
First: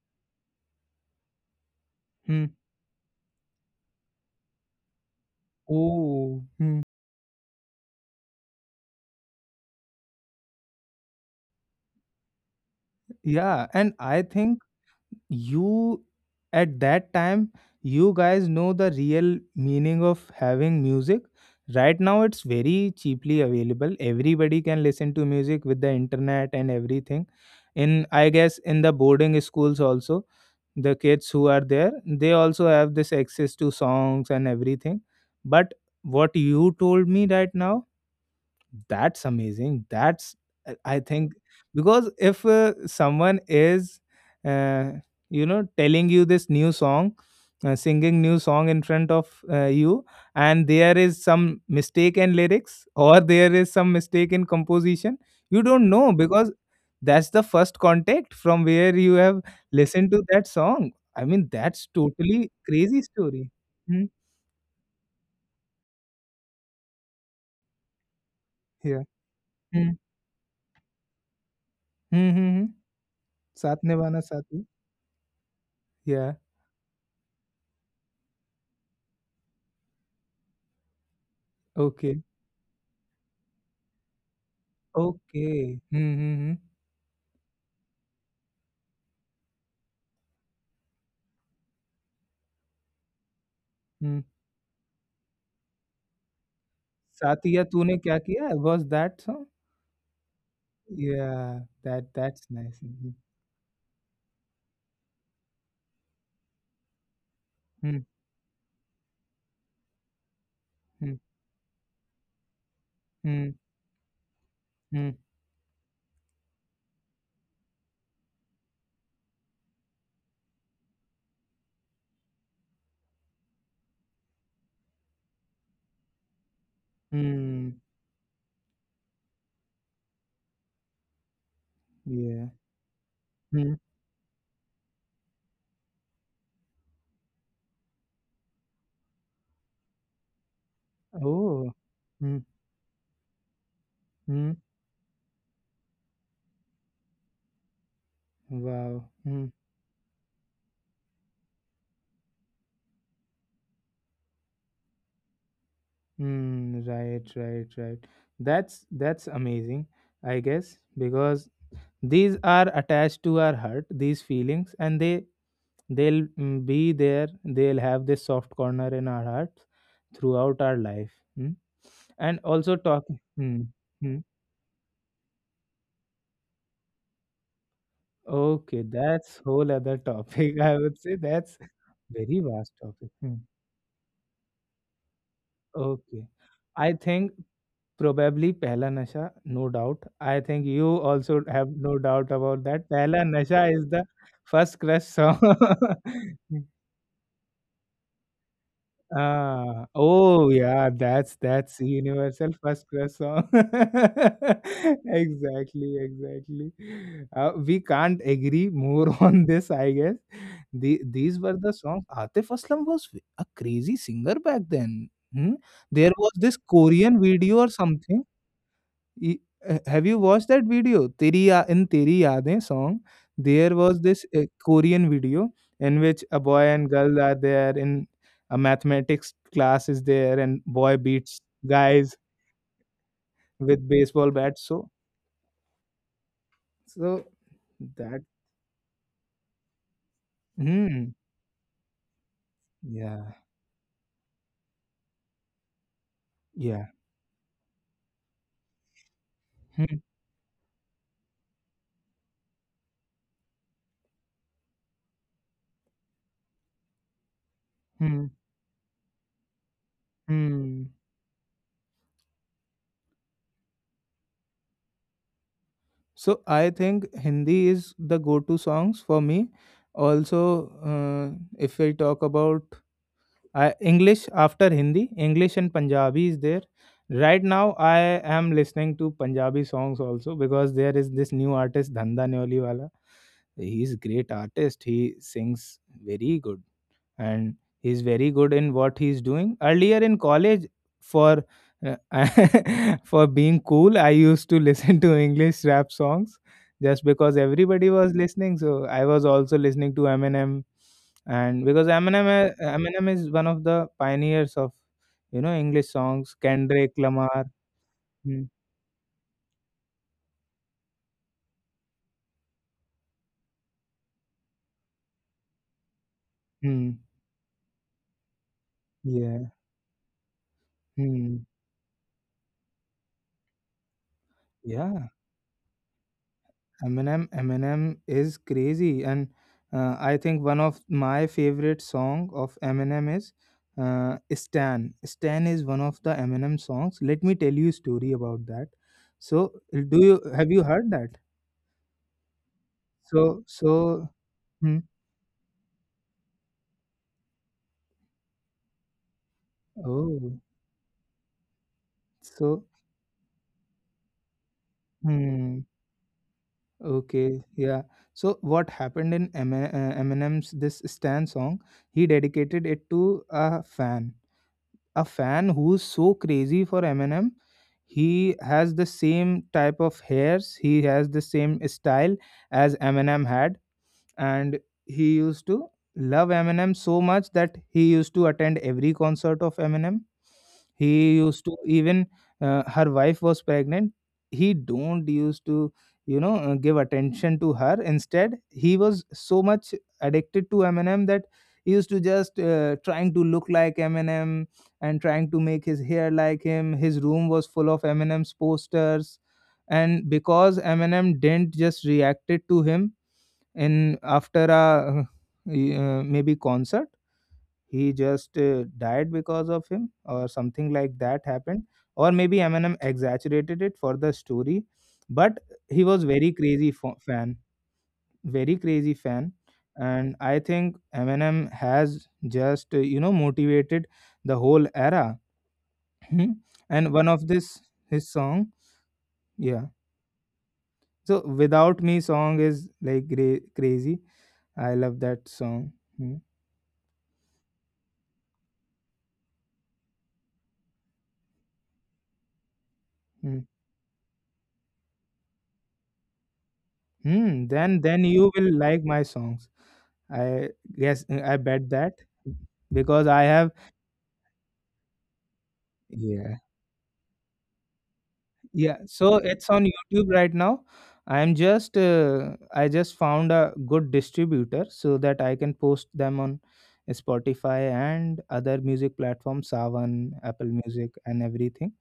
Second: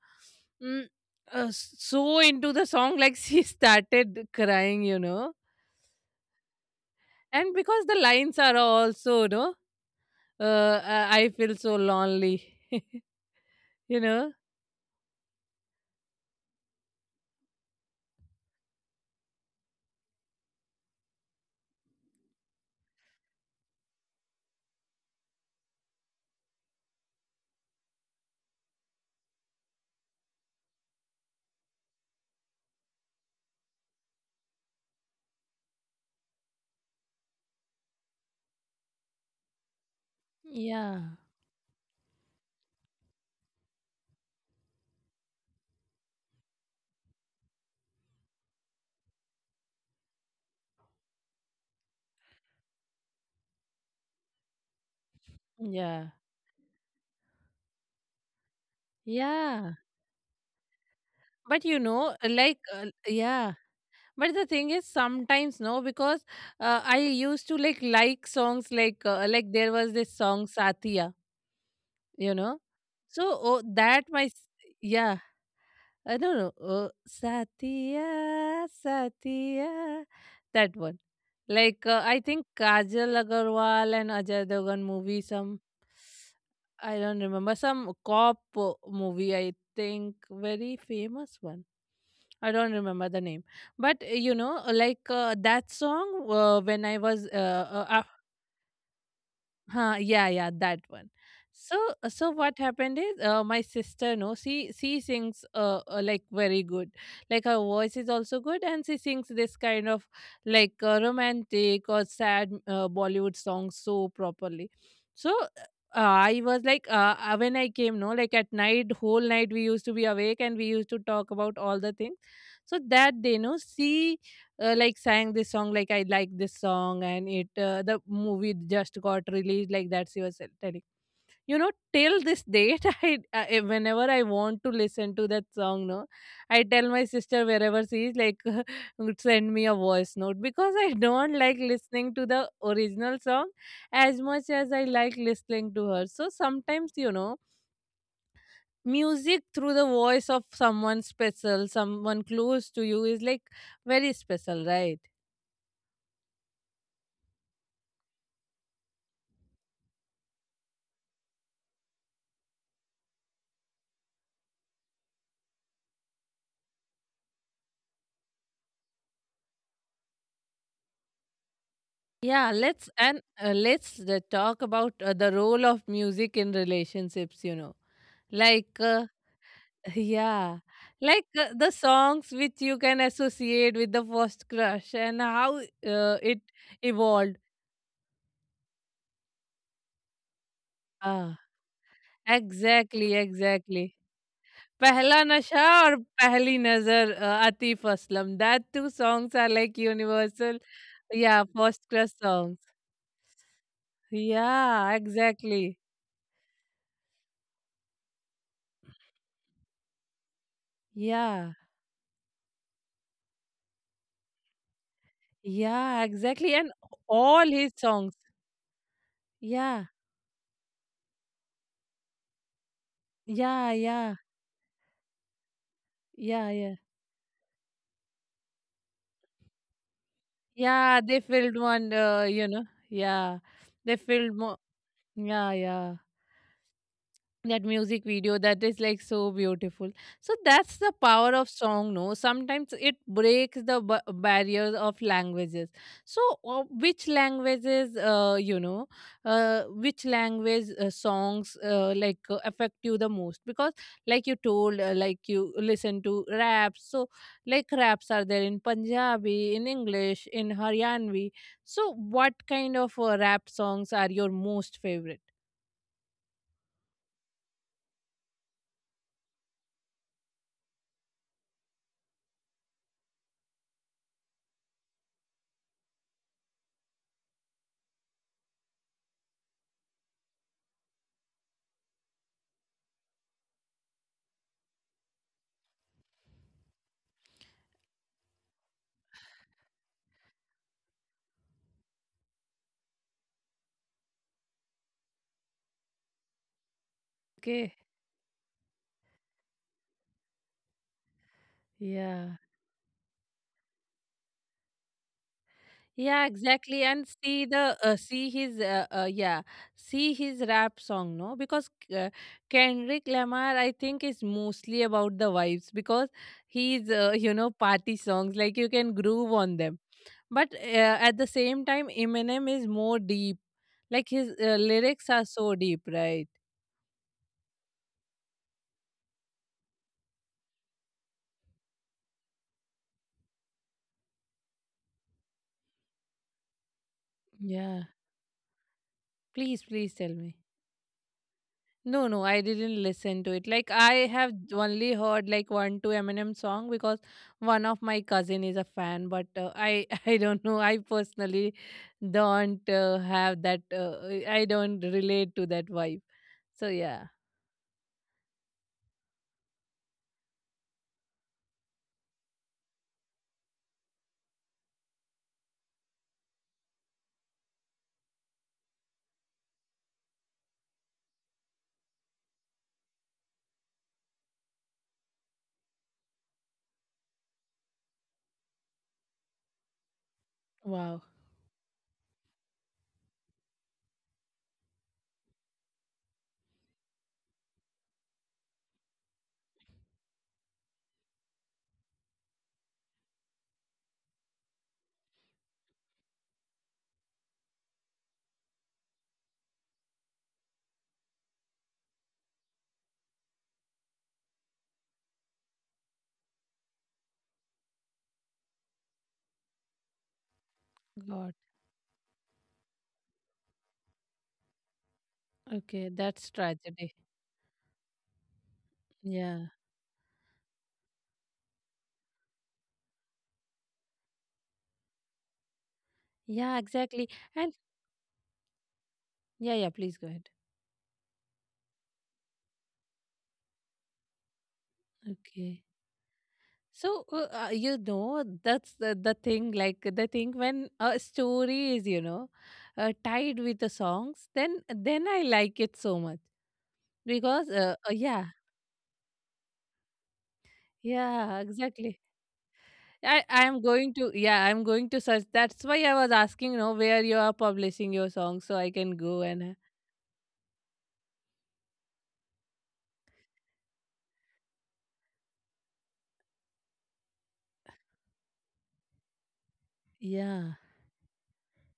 mm, so
mm.
into the song, like she started crying, you know.
Oh, mm.
And because the lines are also, no, I feel so lonely,
Yeah. And
you
I
know?
think you, at that time, you guys know the real meaning of having music. Right now, it's very cheaply available. Everybody can listen to music with the internet and everything. In, I guess, in the boarding schools also, the kids who are there, they also have this access to songs and everything. But what you told me right now, that's amazing. That's I
Yeah.
think, because if someone is uh, you know, telling you this new song, singing new song in front of you, and there is some mistake in lyrics or there is some mistake in composition, you don't
Yeah.
know, because that's the first contact from where you have
Yeah.
listened to that song. I mean,
But you
that's
know,
totally crazy story.
yeah.
Hmm.
But the thing is, sometimes no, because I used to like songs
Yeah.
like there was
Hmm.
this song Satya,
Hmm.
you
Hmm,
know.
hmm.
So, oh,
साथ
that
निभाना
my
साथी
yeah. No,
Yeah.
no. Oh, Satya, Satya. That one. Like, I
Okay.
think Kajal Agarwal and Ajay Devgan movie,
okay.
some,
hmm, hmm, हुँ,
I don't remember, some cop movie, I think, very famous one. I don't remember the name, but
hmm.
you know, that song. When I was
"Saathiya Tune Kya Kiya?" Was that song?
Huh, yeah, yeah, that one.
Yeah,
So,
that,
so
that's
what
nice.
happened
Mhm.
is, my sister, no, she sings, like very good, like her voice
hmm,
is also good, and she sings this kind of like
hmm,
romantic or sad Bollywood
hmm,
songs so properly.
Hmm,
So, I was like, when I came, no, like at night, whole night we used to be awake and we used to talk about all the things. So that day, no, she like sang this song, like I like this song, and it
hmm.
the movie just got released, like that she was telling, you know. Till this
Yeah.
date, I
hmm,
whenever I want to listen to that song, no, I tell my sister wherever she is, like send me a voice note, because I don't like
oh!
listening to
hmm,
the original song as much
hmm,
as I like listening to her. So sometimes, you know,
wow!
music
hmm,
through the voice of someone special, someone close to you, is like very special, right?
Hmm, right, right, right. That's amazing, I guess, because these are attached to our heart, these feelings, and they'll be there, they'll have this soft corner in our hearts throughout our life. Mm. And
Yeah,
also
let's
talk
and uh,
mm,
let's
mm.
talk about the role of music in relationships, you know. Like
Okay, that's whole other topic.
yeah,
I would say
like
that's
the songs
very
which
vast
you can
topic. Mm.
associate with the first crush and how
Okay,
it
I think
evolved.
probably Pehla Nasha, no doubt. I think you
Ah,
also have no doubt about that.
exactly,
Pehla Nasha is
exactly.
the first crush
Pehla
song.
Nasha or Pehli Nazar Atif Aslam. That two songs are like
Ah, oh
universal.
yeah, that's
Yeah,
that's
first
the
crush
Universal
songs.
First Crush song.
Yeah, exactly.
Exactly, exactly. We can't agree more on this, I guess. These
Yeah.
were the songs. Atif Aslam was a crazy singer back then. Hmm?
Yeah,
There was
exactly.
this
And
Korean
all
video or
his songs.
something. Ye-
Yeah,
have you watched that video? In Teri Yaade song,
yeah,
there was
yeah,
this Korean video in which a
yeah,
boy
yeah.
and girl are there in a mathematics class is there and boy
Yeah, they
beats
filled one,
guys
you know. Yeah,
with
they
baseball
filled more.
bats. So,
Yeah, yeah.
so
That music
that,
video, that is like so beautiful. So that's the
hmm,
power of song, no? Sometimes it
yeah,
breaks the barriers of languages. So
yeah,
which languages you know,
hmm,
which language songs like affect you the most? Because like you told, like you listen to raps, so like raps
hmm,
are there in Punjabi, in English, in
hmm.
Haryanvi. So what kind of rap songs are your most favorite?
So I think Hindi is the go-to songs for me. Also, if I talk about, I English after Hindi, English and Punjabi is there. Right now, I am listening to Punjabi songs also because there is this new artist, Dhanda Neoliwala. Is great artist. He sings very good, and he's very good in what he's doing. Earlier in college, for for being cool, I used to listen to English rap songs just because
Okay.
everybody was listening. So I was also listening to Eminem, and because
Yeah.
Eminem is one of the pioneers of, you know, English
Yeah,
songs,
exactly.
Kendrick
And
Lamar.
see the see
Hmm.
his yeah, see his rap song, no? Because uh, Kendrick Lamar, I think, is mostly about the vibes, because he's
Hmm.
you know, party songs, like you can groove
Yeah.
on them. But at the
Hmm.
same time, Eminem is more deep. Like his
Yeah.
lyrics are so deep, right?
Eminem is crazy, and I think one of my favorite song of Eminem is "Stan." "Stan" is one of the Eminem songs. Let me tell you a
Yeah.
story about that. So,
Please,
do
please tell
you
me.
have you heard that?
No, no, I didn't listen to
So,
it. Like I
so,
have
hmm,
only heard like one two Eminem song, because one of my cousin is a fan, but I I
oh,
don't know. I personally
so,
don't have that. I don't relate to
hmm,
that vibe. So yeah.
okay, yeah. So, what happened in Eminem's this "Stan" song? He dedicated it to a fan, a fan who's so crazy for Eminem. He has the same type of hairs, he has the same style as Eminem had, and he used to love Eminem so much that he used to attend every concert of Eminem.
Wow.
He used to even her wife was pregnant. He don't used to, you know, give attention to her. Instead, he was so much addicted to Eminem that he used to just trying to look like Eminem and trying to make his hair like him. His room was full of Eminem's posters, and because Eminem didn't just reacted to him, and after a maybe concert, he just died because of him or something like that
God.
happened, or maybe Eminem exaggerated it for the story. But he
Okay,
was very
that's
crazy
tragedy.
fan, very crazy fan.
Yeah.
And I think Eminem has just you know, motivated the whole era. Hmm.
Yeah.
And one
Exactly.
of this
And
his song,
yeah,
yeah,
yeah. Please go ahead.
so Without Me song is like crazy. I love that
Okay.
song. Hmm.
You know, that's the thing when a story is
Hmm.
tied with the songs, then I like it so much
Hmm,
because
then
yeah,
you will like my songs. I guess, I
yeah,
bet that,
exactly.
because I
I
have,
am going to, yeah, I'm going to search. That's why I was
yeah,
asking, you know, where you are publishing your songs, so I
yeah.
can
So
go and
it's on YouTube right now. I'm just I just found a good distributor so that I can post them on Spotify and other music platforms, Savan, Apple
yeah.
Music, and everything.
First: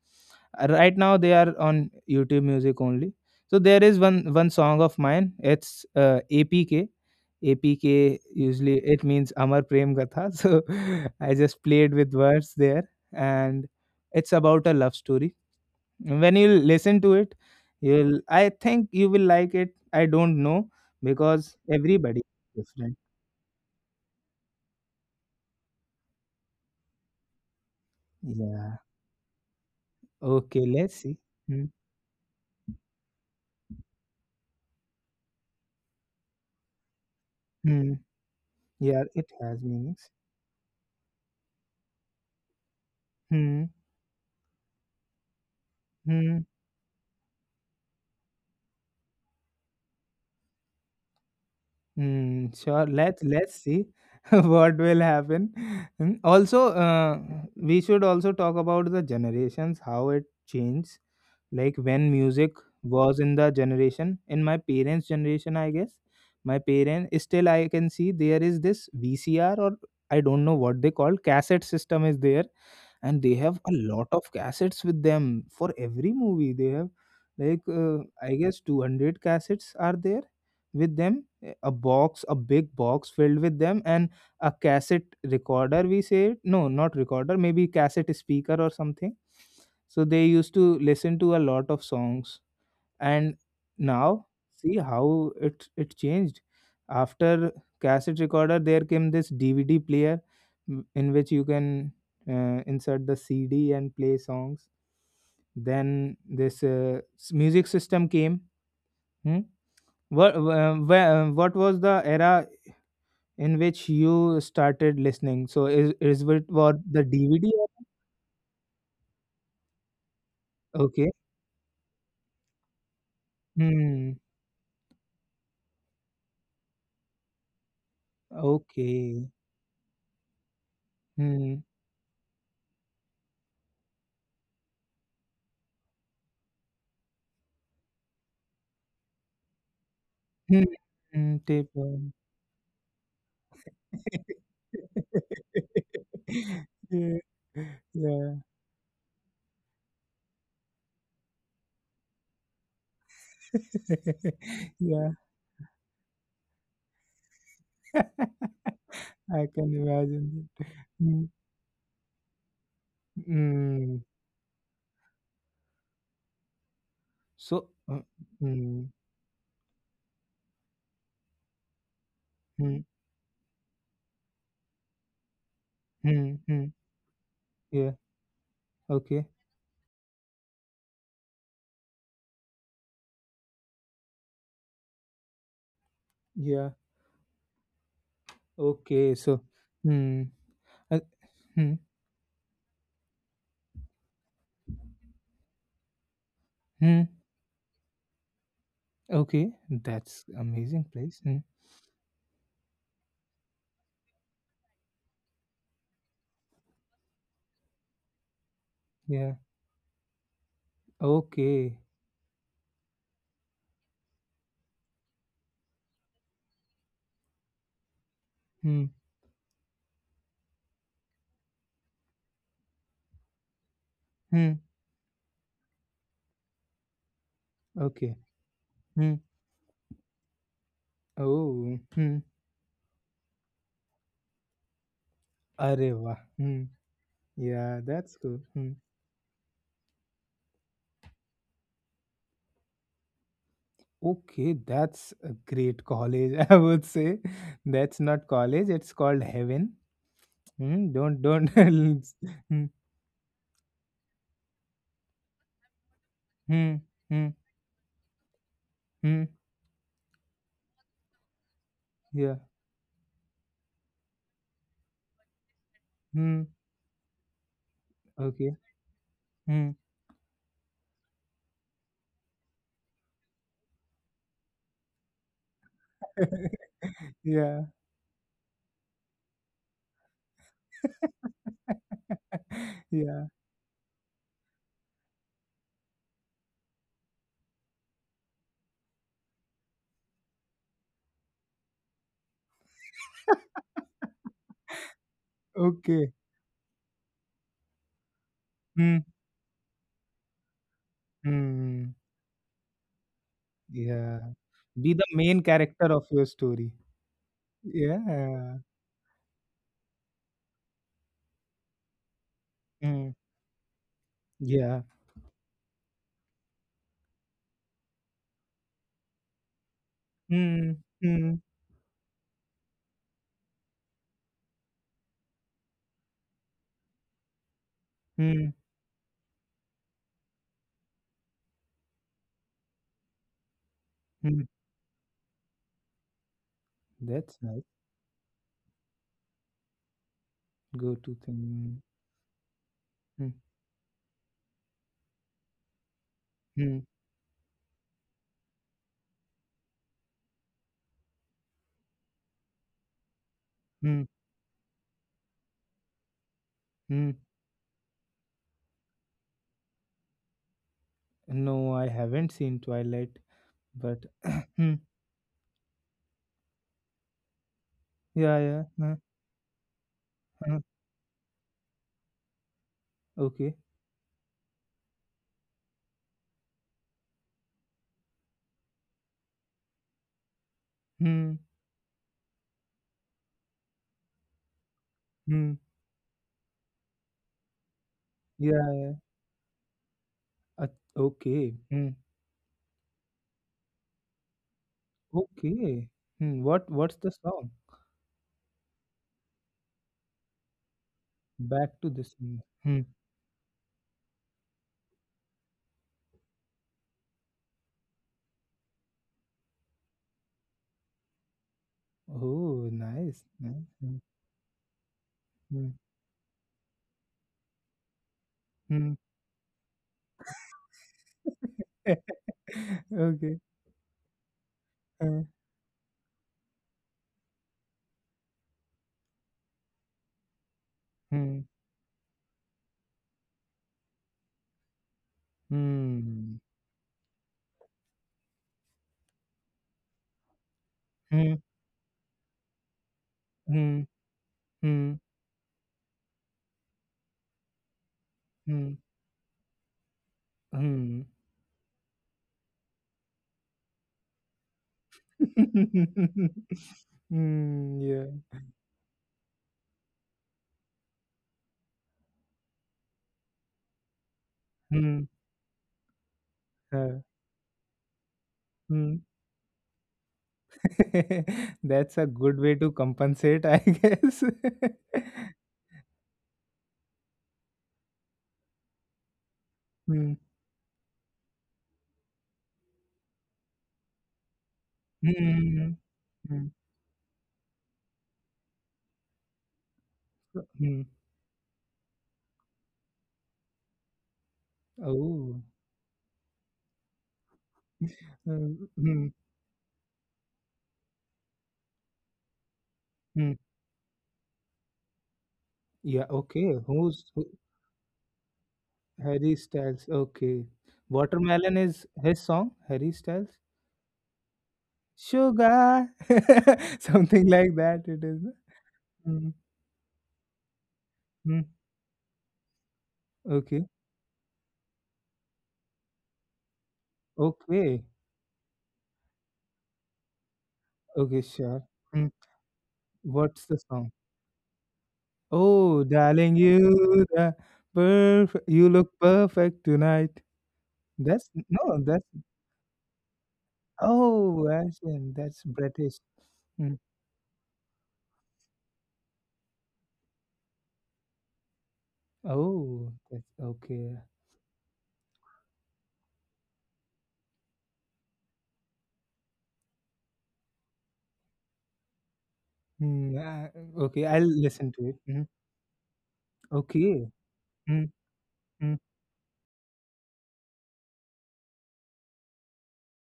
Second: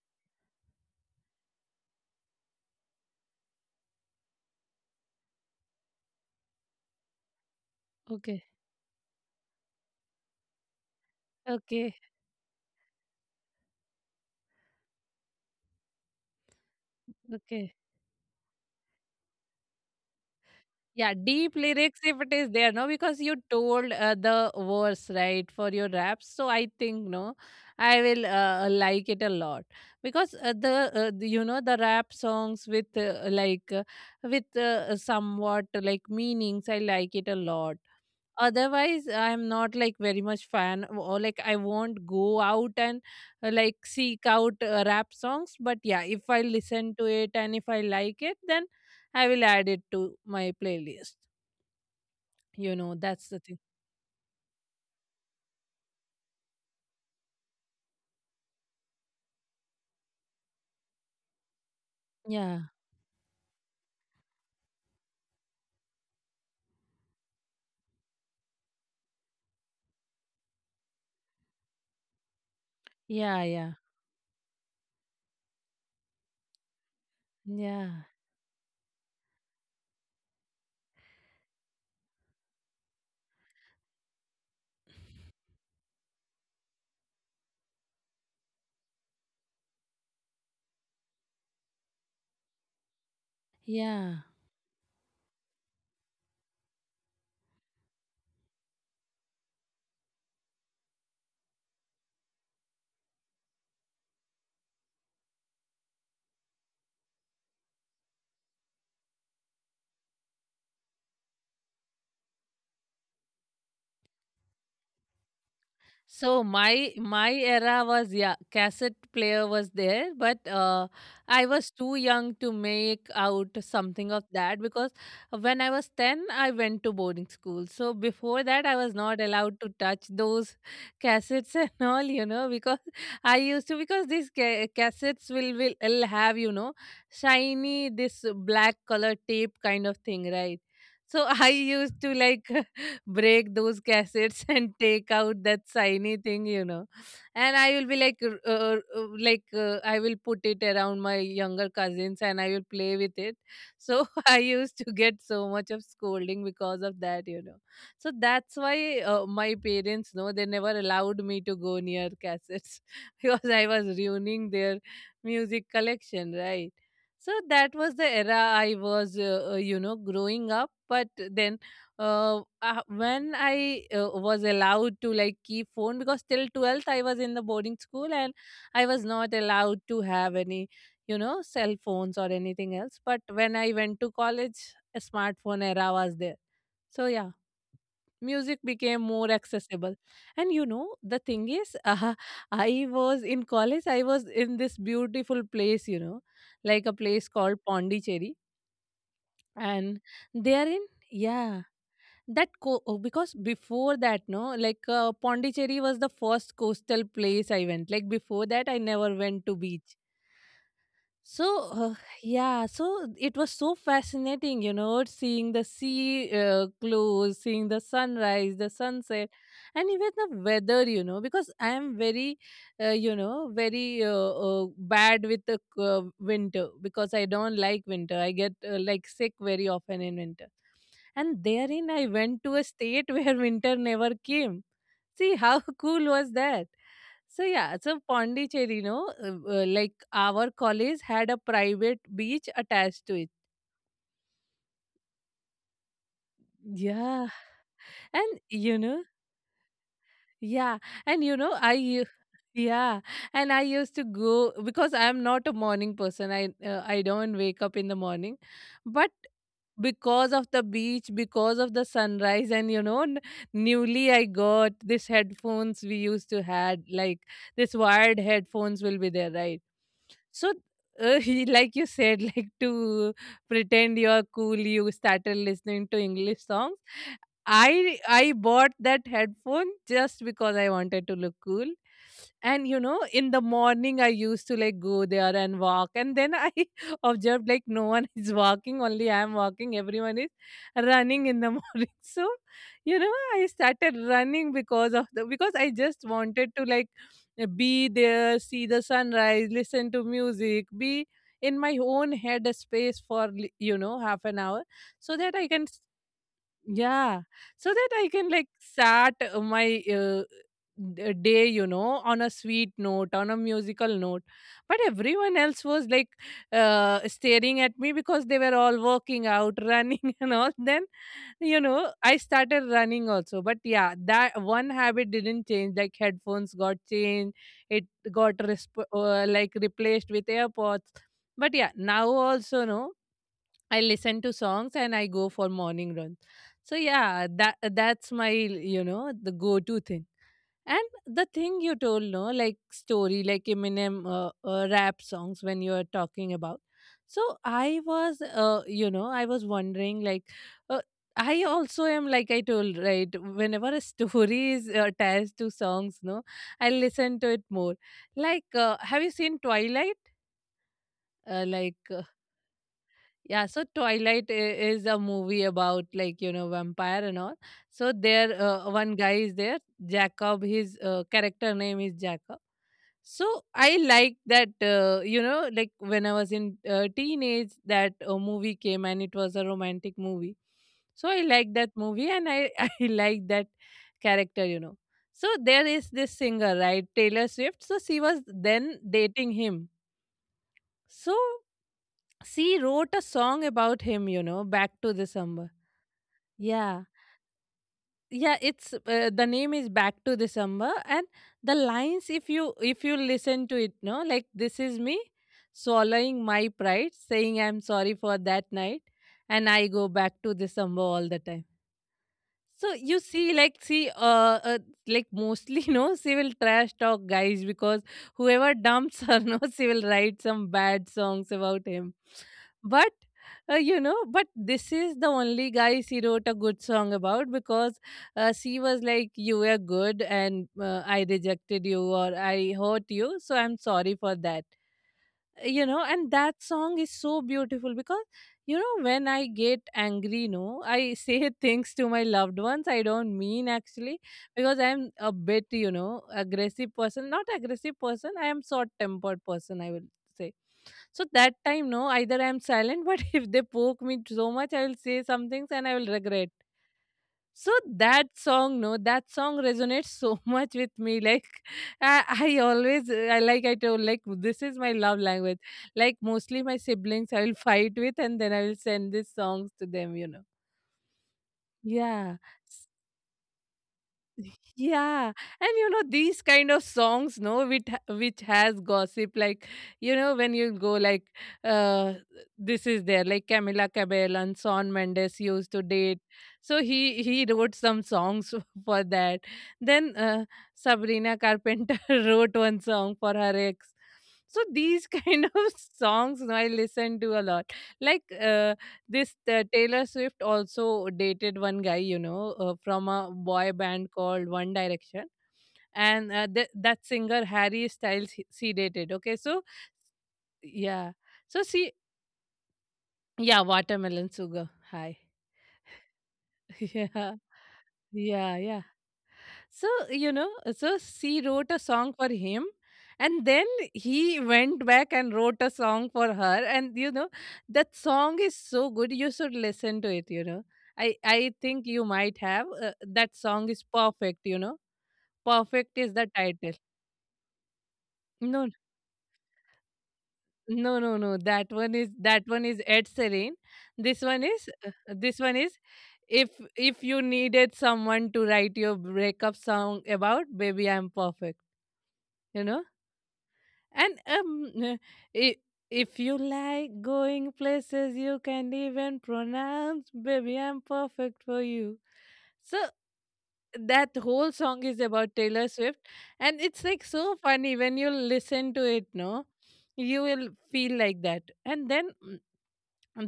Right now they are on YouTube Music only. So there is one song of mine, it's APK. APK
Okay,
usually it means Amar Prem Gatha. So I just
okay,
played with words there. And it's about a love story. When you listen to it,
okay.
you'll, I think you will like it, I don't know,
Yeah,
because
deep lyrics, if
everybody
it is
is
there, no,
different.
because you told the verse right for your raps, so I think no, I will
Yeah,
like it a lot because
okay, let's see.
the, you know,
Hmm.
the rap songs with somewhat like meanings, I like it a lot.
Hmm. Yeah,
Otherwise,
it
I'm
has
not like
meanings.
very much fan or like I won't go out and
Hmm.
like seek out rap songs. But yeah, if I
Hmm.
listen to it and if I like it, then I will add it to my playlist.
Mm,
You
sure.
know,
Let's
that's the
let's
thing.
see what will happen. Mm, also, we should also talk about the generations, how it changed. Like when music
Yeah,
was in the generation, in my parents' generation, I guess, my parents, still I can see there is this VCR or I don't know what they call, cassette system is there, and they
yeah,
have
yeah,
a lot of cassettes with them. For every movie they have, like
yeah,
I guess 200 cassettes are there with them. Eh, a box, a big box filled with them, and a cassette recorder we say it. No, not recorder, maybe cassette speaker or something. So they used to listen to a lot of songs. And
yeah.
now, see how it changed. After cassette recorder, there came this DVD player, in which you can insert the CD and play songs. Then this music system came. Hmm? What was the era in which you started listening? So is
So
it, what,
my
the
my
DVD
era
era?
was, yeah, cassette player was there, but
Okay.
I was too young to make out something
Hmm.
of that because when I was 10 I went to boarding school. So before that I was not
Okay.
allowed to touch those cassettes
Hmm.
and all, you know, because I used to, because these cassettes will have, you know, shiny this black color tape kind of thing, right?
Hmm.
So
Hmm.
I
Tape.
used to like break those cassettes and take out that shiny thing, you know.
Yeah.
And I will be like,
Yeah.
I will put it around my younger cousins and I will play with it. So I used to
Yeah.
get so much of scolding because of that, you know. So that's why
I
my
can
parents, no, they
imagine that.
never allowed
Mm.
me to go near cassettes because I was
Mm.
ruining their music collection, right? So
So,
that was the era I
mm,
was, you know, growing up. But then
mm,
when I was allowed to like keep phone, because
mm,
till
mm.
12th I was in the boarding
Yeah.
school and I was
Okay.
not allowed to have any, you know, cell phones or anything else. But when I went to college, a smartphone era was there.
Yeah.
So yeah, music became
Okay.
more
So,
accessible.
mm,
And you know
uh,
the thing is,
mm,
I was in college, I was in this beautiful place, you know, like a
mm.
place called Pondicherry.
Okay.
And
That's
therein,
amazing place. Mm.
yeah, that oh, because before that no, like Pondicherry was the first coastal place I went. Like before that I never
Yeah.
went to beach. So,
Okay.
yeah, so it was so fascinating, you know, seeing the sea close, seeing the sunrise, the
Mm,
sunset, and even the weather, you know, because I am very, you know, very
mm.
bad with the winter, because I don't like
Okay.
winter. I get like
Mm.
sick very often in winter. And
Oh.
therein, I
Mm.
went to a state where winter never came. See how cool
Areva.
was
Hmm.
that? So yeah,
Yeah.
so
That's good. Mm.
Pondicherry, no, like our college had a private beach attached to it.
Okay, that's a great college. I would say
Yeah,
that's not
and
college.
you
It's
know,
called heaven.
yeah,
Hmm, don't
and you
don't.
know, I,
Hmm,
yeah, and I used to go because I'm not a morning person. I
hmm,
uh, I
hmm,
don't wake up in the morning, but
hmm,
because of the beach, because of the
yeah.
sunrise, and you know, newly I got this headphones. We used to
Hmm.
had like this wired
Okay.
headphones will be there, right?
Hmm.
So, like you said, like to pretend you're cool, you started listening to English songs.
yeah.
I bought that headphone just because I wanted to look cool. And you know,
yeah.
in the morning I used to like go there and walk, and then I observed like no one is walking, only I am walking, everyone is running in the morning. So you know, I started running because of the, because I just
Okay.
wanted to like be there, see the
Hmm.
sunrise, listen to music, be in my
Hmm.
own head space for you know, half
Yeah.
an hour.
Be the
So that I
main
can,
character of your story.
yeah, so that I can like
Yeah.
start day, you know, on a sweet note,
Hmm.
on a musical note. But
Yeah.
everyone else was like staring at me because they were all working out, running, and all.
Hmm.
Then,
Hmm.
you know, I started running also. But yeah, that one habit didn't change. Like headphones got changed, it got
Hmm.
replaced with AirPods. But yeah, now also no. I listen
Hmm.
to
Hmm.
songs and I go for morning run. So yeah,
That's
that
nice.
that's my, you know, the go-to thing. And
Go to
the thing you
thing.
told, no, like story,
Hmm.
like Eminem rap songs when you are talking about.
Hmm,
So I was, you know, I was wondering, like, uh, I also am, like I told, right? Whenever a
hmm,
story is attached to songs, no, I
hmm.
listen to it more. Like, have you seen Twilight? Uh,
No,
like
I
uh,
haven't seen Twilight,
yeah, so
but
Twilight
hmm,
is a movie about like, you know, vampire and all. So there,
yeah, yeah,
one
huh,
guy is there, Jacob.
huh,
His character name is Jacob. So
okay.
I like that, you know, like when I was in teenage, that movie came and it was a romantic movie. So I
Hmm,
like that movie and I I like that character. You know, so
hmm,
there is this singer right, Taylor Swift. So she was then
yeah,
dating him,
uh,
so
okay. Hmm,
she wrote a song about him, you know, Back to December.
okay. Hmm, what
Yeah.
what's the song?
Yeah, it's the name is Back to December. And the
Back to the
lines, if
singer.
you,
Hmm.
if you listen to it, no, like, this is me swallowing my pride, saying I'm sorry for that night, and I go back to December all the time.
Oh,
So you
nice. Nice.
see,
Hmm,
like mostly,
hmm,
you know, she will trash talk guys because whoever
hmm.
dumps her, no, she will write some bad songs about him. But
Okay.
you know, but this is the
Uh,
only guy she wrote a good song about because she was like, "You were good, and I
hmm,
rejected you or I hurt you, so I'm sorry for that." You know, and that
hmm,
song is so beautiful because, you know, when I get angry, no, I say
hmm,
things to my loved ones I don't mean
hmm,
actually, because I'm
hmm,
a bit, you know, aggressive person, not aggressive person, I am short
hmm,
tempered person, I will say.
hmm.
So that time, no, either I'm silent, but if they poke me so much, I will say some things and I will regret. So
Hmm,
that
yeah.
song, no, that song resonates so much with me. Like, I, I always, I like I told, like this is my love
Hmm.
language. Like mostly my
Huh.
siblings, I will fight with, and then I will send
Hmm.
these songs to them. You know.
That's a
Yeah.
good way to compensate, I guess.
Yeah, and you know, these kind of songs, no, which which has gossip, like, you
Hmm.
know, when you go like, uh, this is there, like Camila Cabello and Shawn Mendes used to
Hmm.
date,
Hmm.
so he wrote some songs for that. Then
Mm.
Sabrina Carpenter wrote one song for her ex. So these kind of
Oh.
songs no, I listen to a lot, like
Hmm. Hmm.
this Taylor Swift also dated one guy, you know, from a
Mm.
boy band called One Direction.
Yeah,
And
okay.
that
Who's
singer
who?
Harry Styles, he, she dated. Okay,
Harry
so
Styles? Okay.
yeah, so
Watermelon
she,
is his song, Harry Styles.
yeah, watermelon sugar. Hi,
Sugar.
yeah,
Something like that it is.
yeah, yeah.
Hmm.
So, you know, so she
Hmm.
wrote a song for him. And then
Okay.
he went back and wrote a song for her. And, you know, that
Okay.
song is so good. You should listen to it, you know.
Okay,
I
sure.
think you
Hmm.
might have. That
What's
song
the
is
song?
perfect, you know. Perfect
Oh,
is the
darling,
title.
you the
No,
perfect. You look perfect tonight.
no, no, no.
That's
That one
no,
is,
that's
that one is Ed Serene. This one is,
oh, Asian,
this one
that's
is,
British.
if
Mm.
if you needed someone to write your breakup song about, baby, I'm perfect. You know.
Oh, that's okay.
And if if you like going places you can even pronounce, baby, I'm perfect for you. So
Mm,
that
okay, I'll
whole song
listen
is
to it.
about
Mm,
Taylor Swift, and it's like
okay.
so funny when you
Mm,
listen to
mm,
it. No, you will feel like that. And then mm,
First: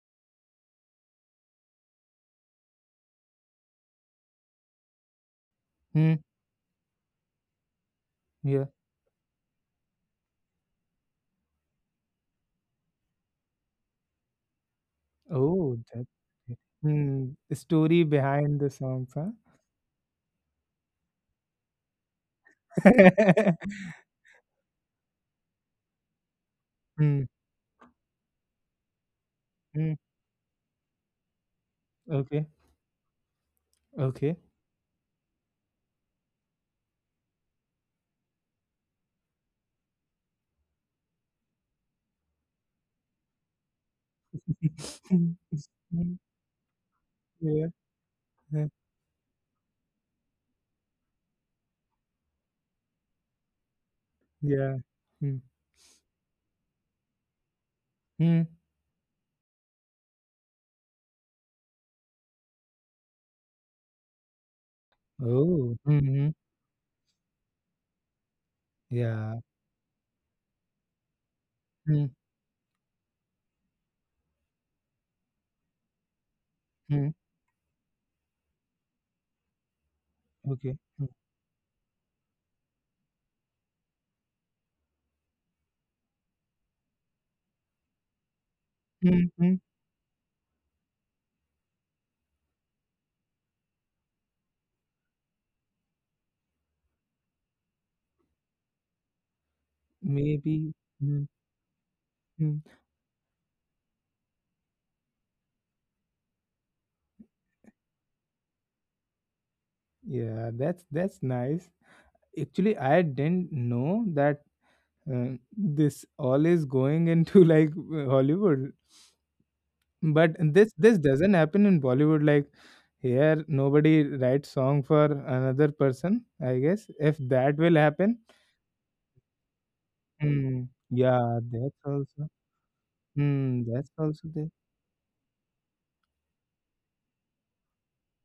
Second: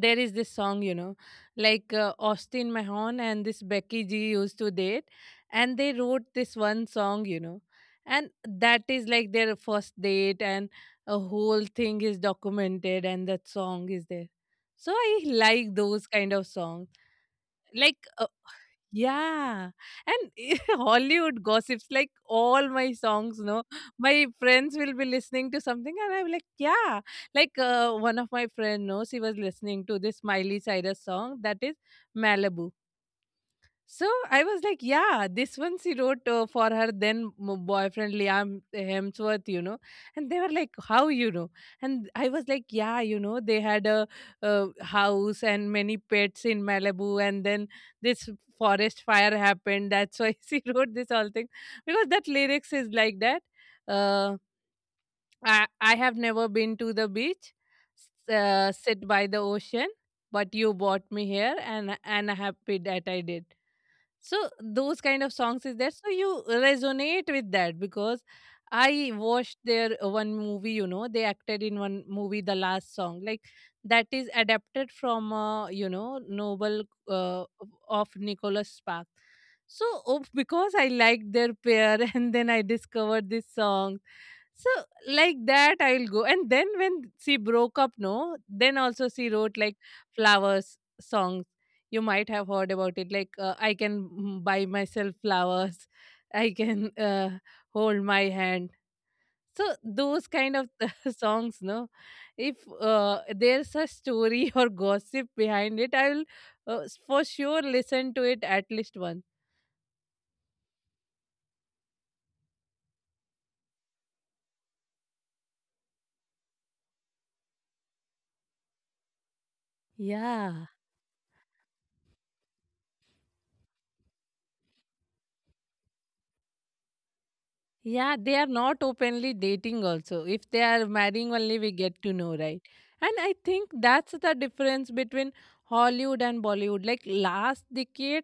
there is this song, you know, like Austin Mahon and this Becky G used to date, and they
mm,
wrote this one song, you know, and
yeah.
that is like their first date and a whole thing is documented and that song is there. So I like
Oh, that.
those kind of songs.
Mm, the
like
story
uh,
behind the songs, huh?
yeah. And Hollywood gossips, like all my songs no, my friends will be listening to something and I'm like, yeah.
Mm,
Like one of my friend no, she was listening
mm,
to this Miley Cyrus song, that is
okay,
Malibu. So
okay.
I was like, yeah, this one she wrote for her then boyfriend Liam Hemsworth, you know. And they were like, how you know? And I was like, yeah, you know, they had a, house and many
Mm,
pets in Malibu, and
yeah,
then this
yeah.
forest fire happened. That's why she wrote this whole thing, because that lyrics is like that. Uh,
Yeah. Mm,
I have never been to the beach,
mm.
sit by the ocean, but you brought me here, and happy that I did. So those kind of songs
Oh,
is there. So
mhm.
you resonate with that because I
Yeah.
watched their one movie, you know, they acted in one
Mhm.
movie, The Last Song, like that is adapted from, you know, Noble uh, of Nicholas Sparks. So oh, because
Okay.
I liked their pair and then I discovered this song. So like that I'll go. And then when she broke up, no, then also she
Mhm.
wrote like Flowers songs. You might have heard about it. Like I can mm, buy myself flowers. I can hold my hand. So those kind of
Maybe. Mhm.
songs, no, if there's a story or gossip behind it, I will uh, for sure listen to it at least once.
Yeah, that's nice. Actually, I didn't know that this all is going into like Hollywood, but
Yeah.
this doesn't happen in Bollywood. Like here, nobody writes song for another person. I guess if that will
Yeah,
happen,
they are not openly dating also. If
mm,
they are marrying
yeah,
only we
that's
get to
also.
know, right? And I
Mm,
think
that's
that's
also
the
there.
difference between Hollywood and Bollywood. Like last decade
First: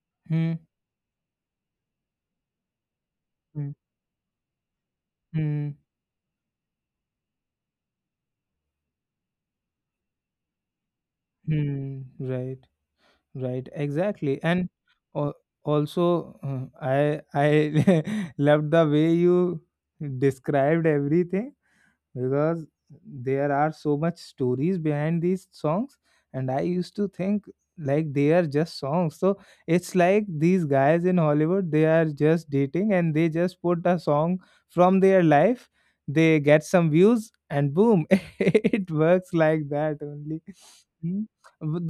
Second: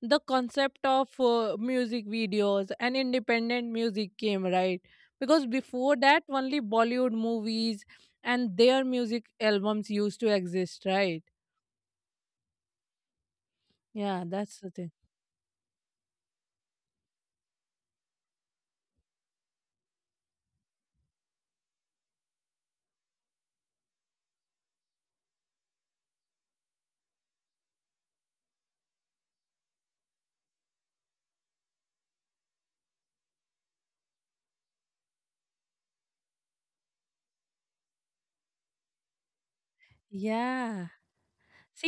the
Hmm.
concept of music videos and independent music came, right? Because
Mm.
before that only Bollywood movies and their music albums used to exist, right?
Hmm, right, right,
Yeah,
exactly.
that's
And
the thing.
al- also, I loved the way you described everything, because there are so much stories behind these songs. And I used to think like they are just songs. So it's like these guys in Hollywood, they are just dating and they just put a song from their life. They get some views and boom, it works like that only.
Yeah.
Hmm.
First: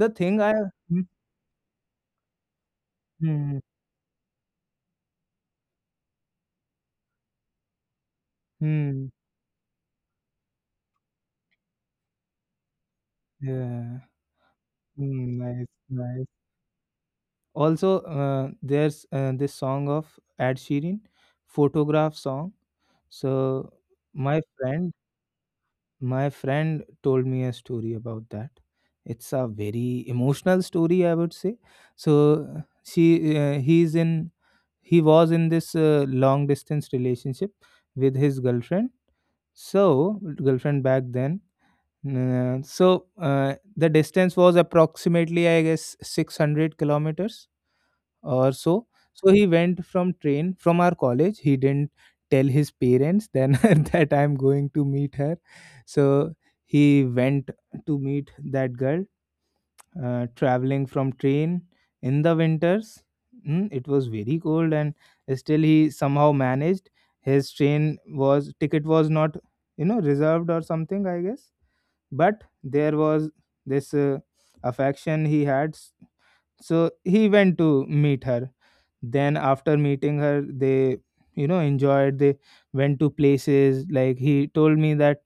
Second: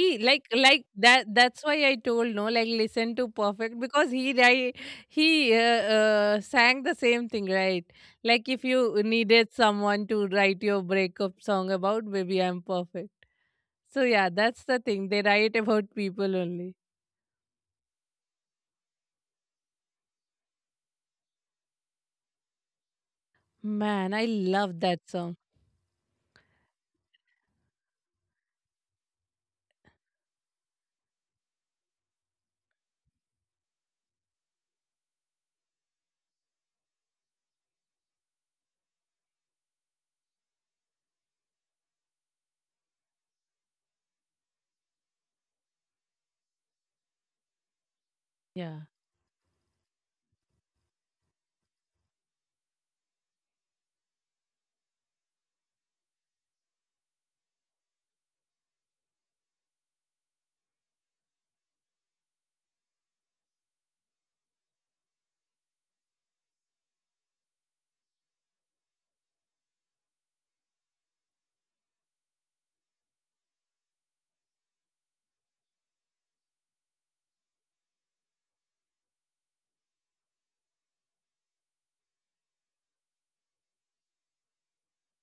the thing
like,
I
like
Hmm,
that. That's why I told no. Like, listen to
hmm,
perfect because he sang the same thing, right? Like, if you
hmm,
needed someone to write your breakup song about, baby, I'm perfect.
yeah.
So yeah, that's the thing. They
Hmm,
write
nice
about
nice.
people only.
Also there's this song of Ed Sheeran, photograph song. So
Man, I
my
love
friend
that song.
my friend told me a story about that. It's a very emotional story, I would say. So she he was in this long distance relationship with his girlfriend. So girlfriend back then, the distance was approximately, I guess, 600 kilometers or
Yeah.
so. So he went from train from our college. He didn't tell his parents then that I'm going to meet her. So he went to meet that girl, traveling from train, in the winters. Mm, it was very cold and still he somehow managed. His train was ticket was not, you know, reserved or something, I guess. But there was this affection he had. So he went to meet her. Then after meeting her, they, you know, enjoyed. They went to places. Like, he told me that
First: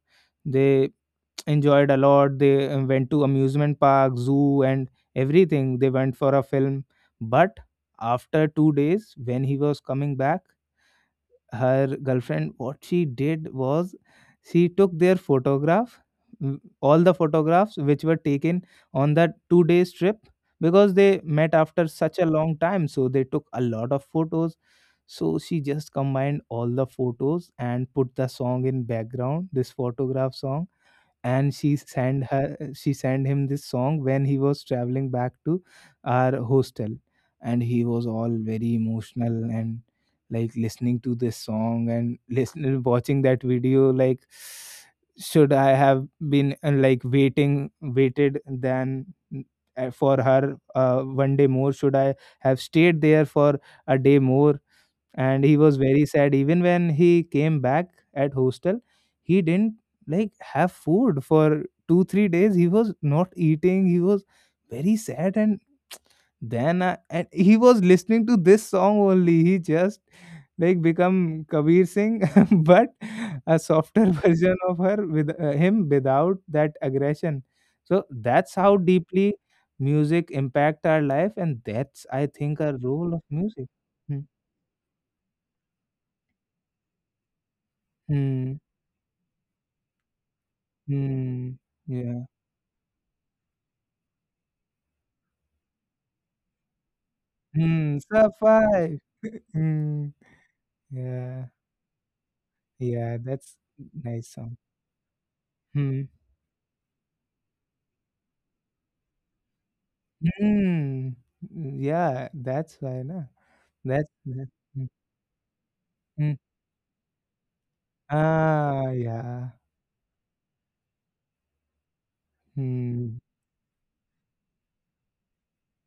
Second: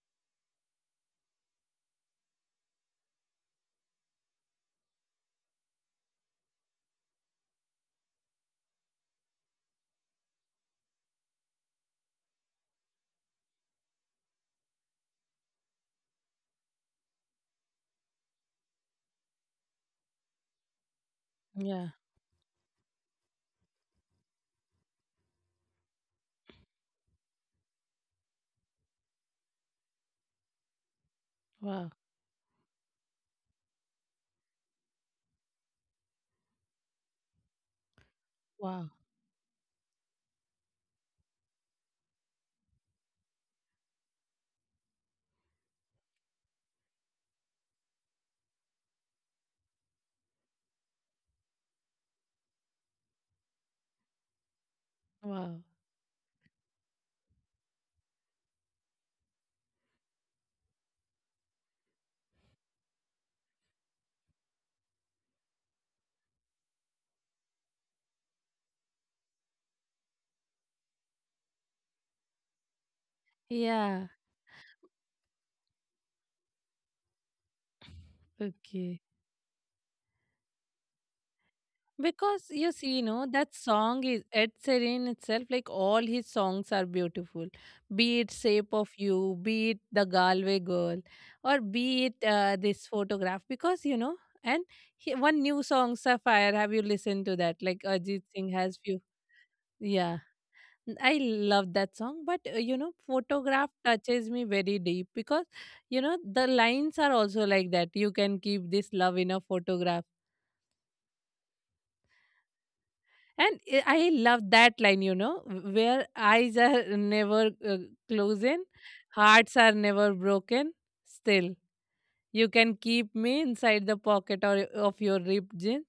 they enjoyed a lot. They went to amusement park, zoo and everything. They went for a film. But after 2 days, when he was coming back, her girlfriend, what she did was, she took their photograph. Mm, all the photographs which were taken on that 2 days trip, because they met after
Yeah.
such a long time, so they took a lot of photos. So she just combined all the photos and put the song in background, this photograph song. And
Wow.
she sent him this song when he was traveling back to our hostel. And he was all very
Wow.
emotional and like listening to this song and listening watching that video, like, should I have been, like, waiting waited then, for her, one day more? Should I have stayed there for a day more? And he
Wow.
was very sad. Even when he came back at hostel, he didn't like have food for 2 3 days. He was not eating. He was very sad. And then and he was listening to this song only. He just like become Kabir Singh, but a
Yeah.
softer version of her, with him, without that aggression. So that's how
Okay.
deeply music impact our life. And that's, I
Because
think,
you
a
see,
role of
that
music.
song
Hmm.
is Ed Sheeran itself, like all his songs are beautiful. Be it
Hmm.
Shape of You, be it The Galway Girl,
Mm,
or be it
yeah.
this photograph. Because, and he, one new song, Sapphire, have you listened to that? Like
Mm,
Ajit
"Sup,
Singh has few.
Five." Mm,
Yeah, I
yeah,
love that song. But,
yeah, that's
photograph touches
nice
me
song.
very deep because,
Mm,
the lines are also like that. You can keep this love in a photograph.
mm, yeah, that's why na.
And I
That's
love
that
that
mm,
line, where
mm.
eyes are never closing,
Ah,
hearts
yeah.
are never broken. Still, you can keep
Mm,
me inside the pocket or of your ripped jeans,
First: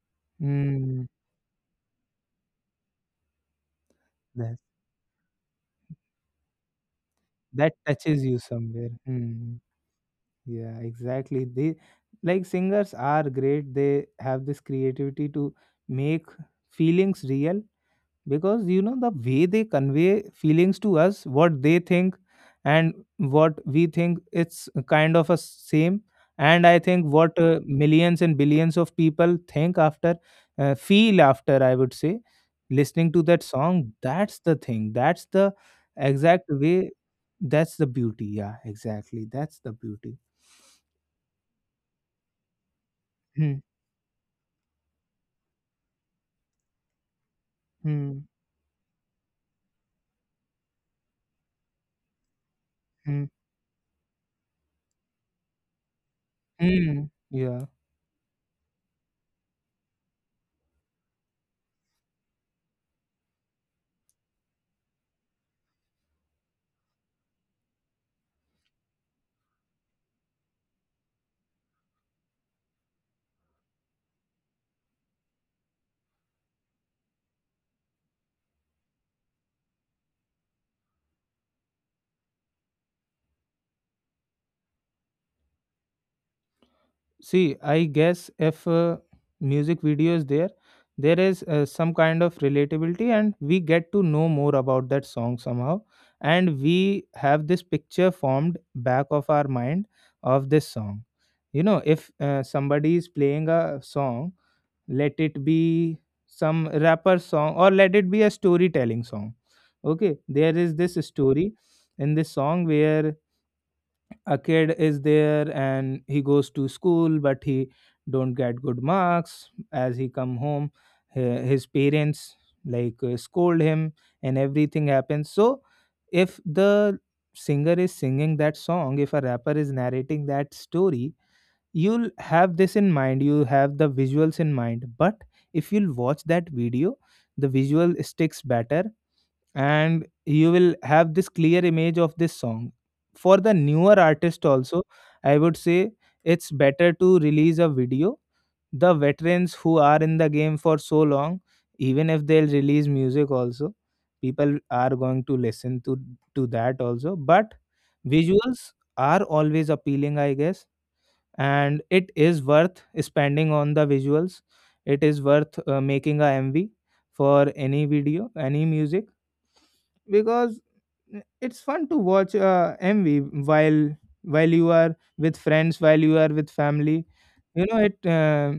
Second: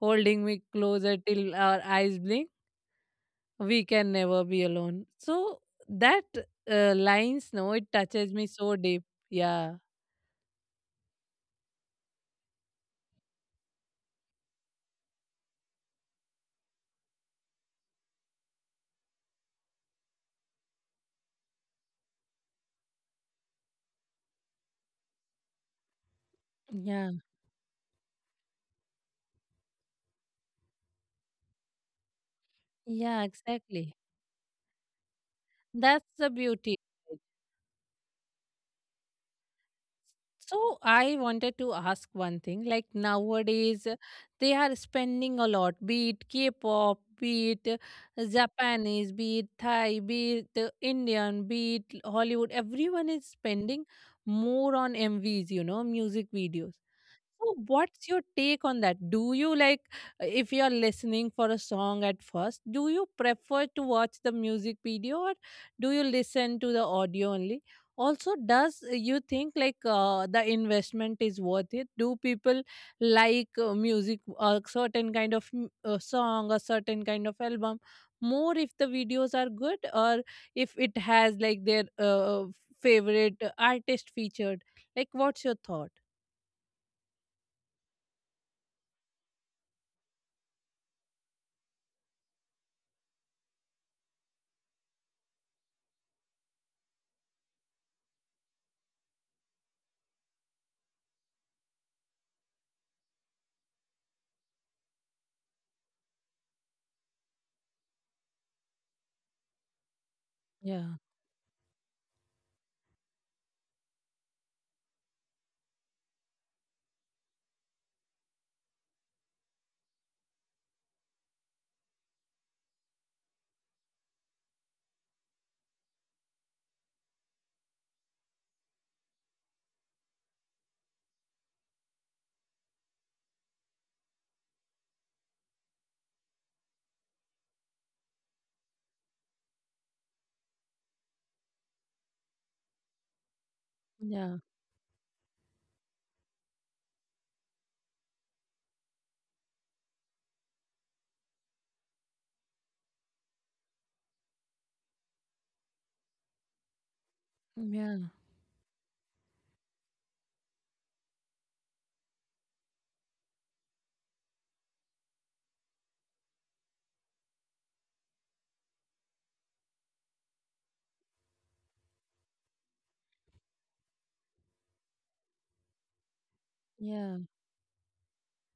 holding me
mm,
closer till our eyes blink. We can never
that
be alone. So that lines, no,
that
it
touches
touches
you
me so
somewhere.
deep.
Mm,
Yeah,
yeah, exactly. They, like, singers are great. They have this creativity to make feelings real, because you know the way they convey feelings to us, what they think and what we think, it's kind of a same. And I think
yeah,
what millions and billions of people think after, feel after, I would say, listening to
yeah,
that song,
exactly.
that's the thing, that's the
That's the
exact
beauty.
way, that's the beauty, yeah, exactly, that's the beauty.
So I wanted to ask one thing. Like
Hmm.
nowadays, they are spending a lot, be it K-pop, be it
Hmm.
Japanese, be it Thai, be it Indian, be it Hollywood. Everyone
Hmm.
is spending more on MVs, music videos.
Hmm.
So,
Yeah.
what's your take on that? Do you like, if you're listening for a song at first, do you prefer to watch the music video or do you listen to the audio only? Also, does you think like the investment is worth it? Do people like music, a certain kind of song, a certain kind of album more if the videos are good or if it has like their favorite artist featured? Like, what's your thought?
See, I guess if music video is there, there is some kind of relatability, and we get to know more about that song somehow, and we have this picture formed back of our mind of this song. You know, if somebody is playing a song, let it be some rapper song or let it be a storytelling song. Okay, there is
Yeah.
this story in this song where a kid is there and he goes to school, but he don't get good marks. As he come home, his parents like scold him and everything happens. So if the singer is singing that song, if a rapper is narrating that story, you'll have this in mind, you have the visuals in mind. But if you'll watch that video, the visual sticks better, and you will have this clear image of this song. For the newer
Yeah.
artist also, I would say, it's better to release a video. The veterans who are in the game for so long, even if they'll release music also, people are going to listen to that also. But
Yeah,
visuals are always appealing, I guess. And it is worth spending on the visuals. It is worth making a MV for any video, any music. Because it's fun to watch MV while while you are with friends, while you are with family.
yeah,
You know,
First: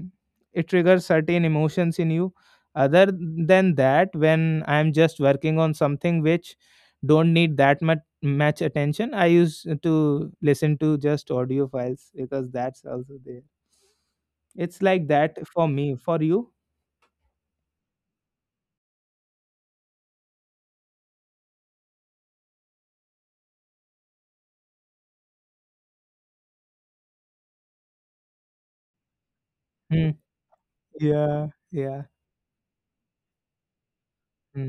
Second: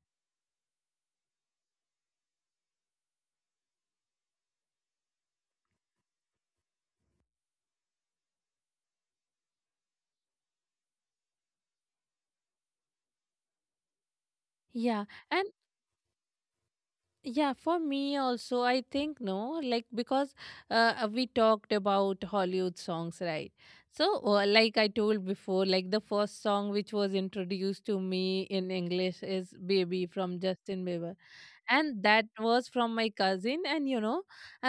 it triggers certain emotions in you. Other than that, when I'm just working on something which don't need that much attention, I used to listen to just audio files, because that's also there. It's
yeah.
like that
And
for me. For you?
yeah, for me also, I think no, like because we talked about Hollywood songs, right? So, like I told before, like the first song which was introduced to me in English is Baby
Hmm.
from Justin Bieber.
Yeah.
And
Yeah.
that was from my cousin, and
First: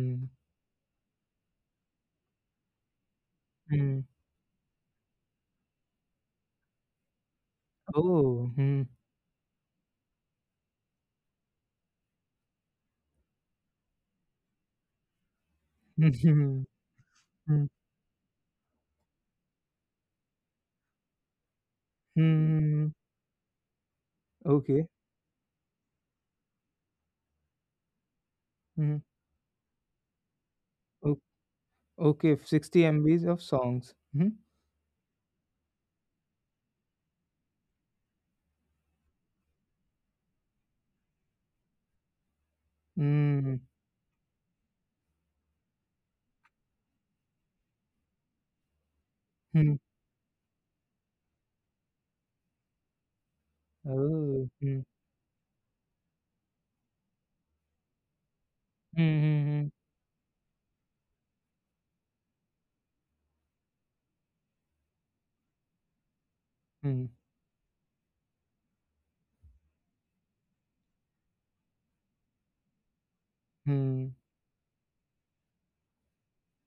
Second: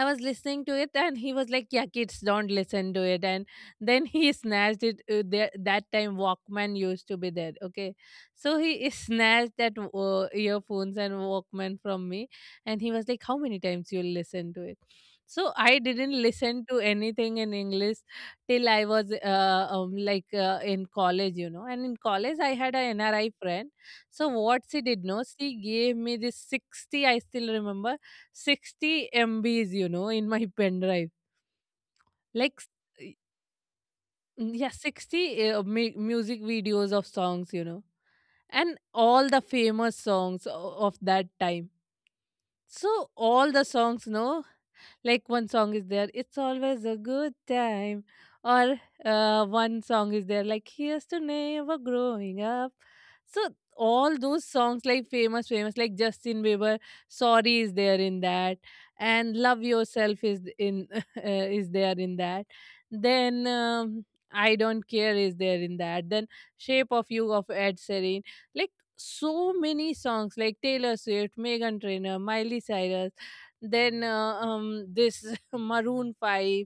I was listening to it, and he was like, yeah, kids don't listen to it. And
Hmm.
then he snatched it, there that time Walkman used to be there, okay.
Oh.
So
Hmm.
he snatched that earphones and Walkman from me, and he was like, how many times you listen to it? So I didn't listen to anything in
Hmm.
English till I was in college, and in college I had an
Mm.
NRI friend. So what she
Okay.
did no, she gave me this 60, I still remember,
Hmm.
60 MBs, in my pen drive.
O- okay.
Like,
60
y-
MBs of songs. Hmm.
yeah, 60 music videos of songs, and all the famous songs of that time. So all
Hmm.
the songs, no, like one song is there, it's always a good time, or
Hmm.
one song is there, like here's to never growing up. So all those
Oh. Hmm.
songs, like famous, famous, like Justin Bieber, "Sorry" is there in that,
Hmm.
and "Love
Hmm.
Yourself" is in is there in that. Then I don't care is there in that. Then Shape of
Hmm.
You of Ed Sheeran, like so many songs like Taylor Swift, Megan Trainor, Miley Cyrus, then
Hmm.
this Maroon 5.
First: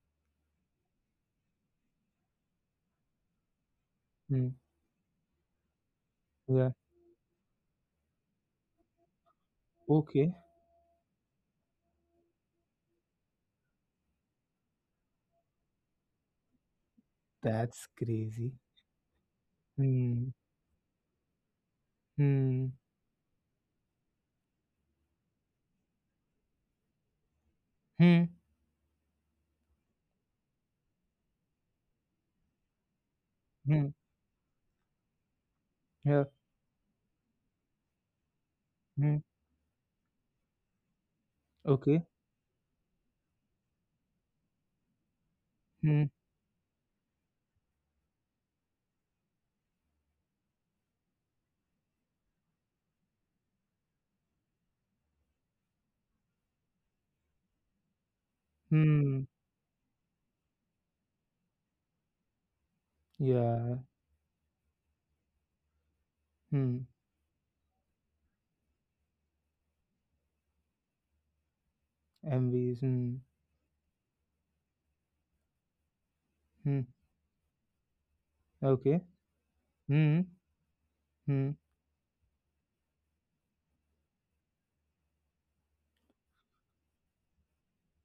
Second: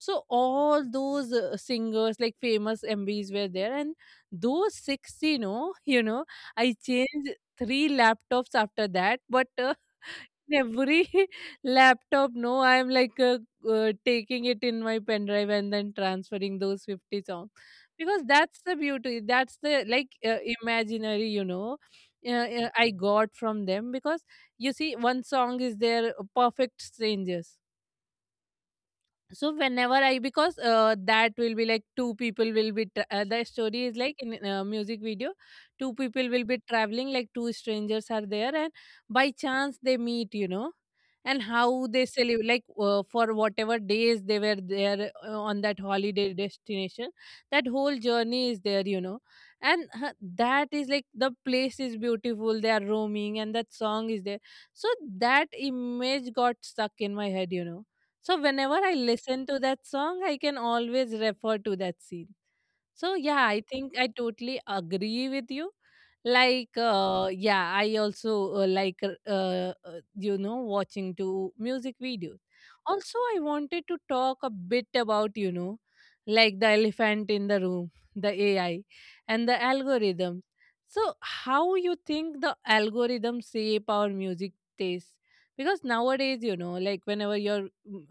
So all those singers, like famous MBs were there. And
Hmm.
those six,
Yeah.
I changed three laptops after that. But
Okay.
in every laptop no I'm like taking it in my pen drive and then transferring those 50 songs,
That's
because
crazy.
that's the beauty, that's the, like
Hmm.
imaginary,
Hmm.
I got from them. Because you see one song is their perfect strangers.
Hmm.
So whenever I, because that will be like two people will be the story
Hmm.
is like in a music video. Two
Yeah.
people will be traveling, like two strangers are there, and
Hmm.
by chance they meet, and how
Okay.
they celebrate, like for whatever days they were there, on that
Hmm.
holiday destination, that whole journey is there, and that is like the place is beautiful, they are roaming and that song is there. So that image got stuck in my head, so whenever I
Hmm.
listen to that song, I can always refer to that scene. So yeah, I
Yeah.
think I totally agree with you. Like
Mm.
yeah, I also uh, like uh, uh, watching to music videos.
MVs.
Also,
Hmm.
I wanted to talk a bit about like the
Mm. Mm,
elephant in the room, the AI,
okay.
and the
Hmm.
algorithm. So
Hmm.
how you think the algorithm shape our music taste? Because nowadays, like whenever you're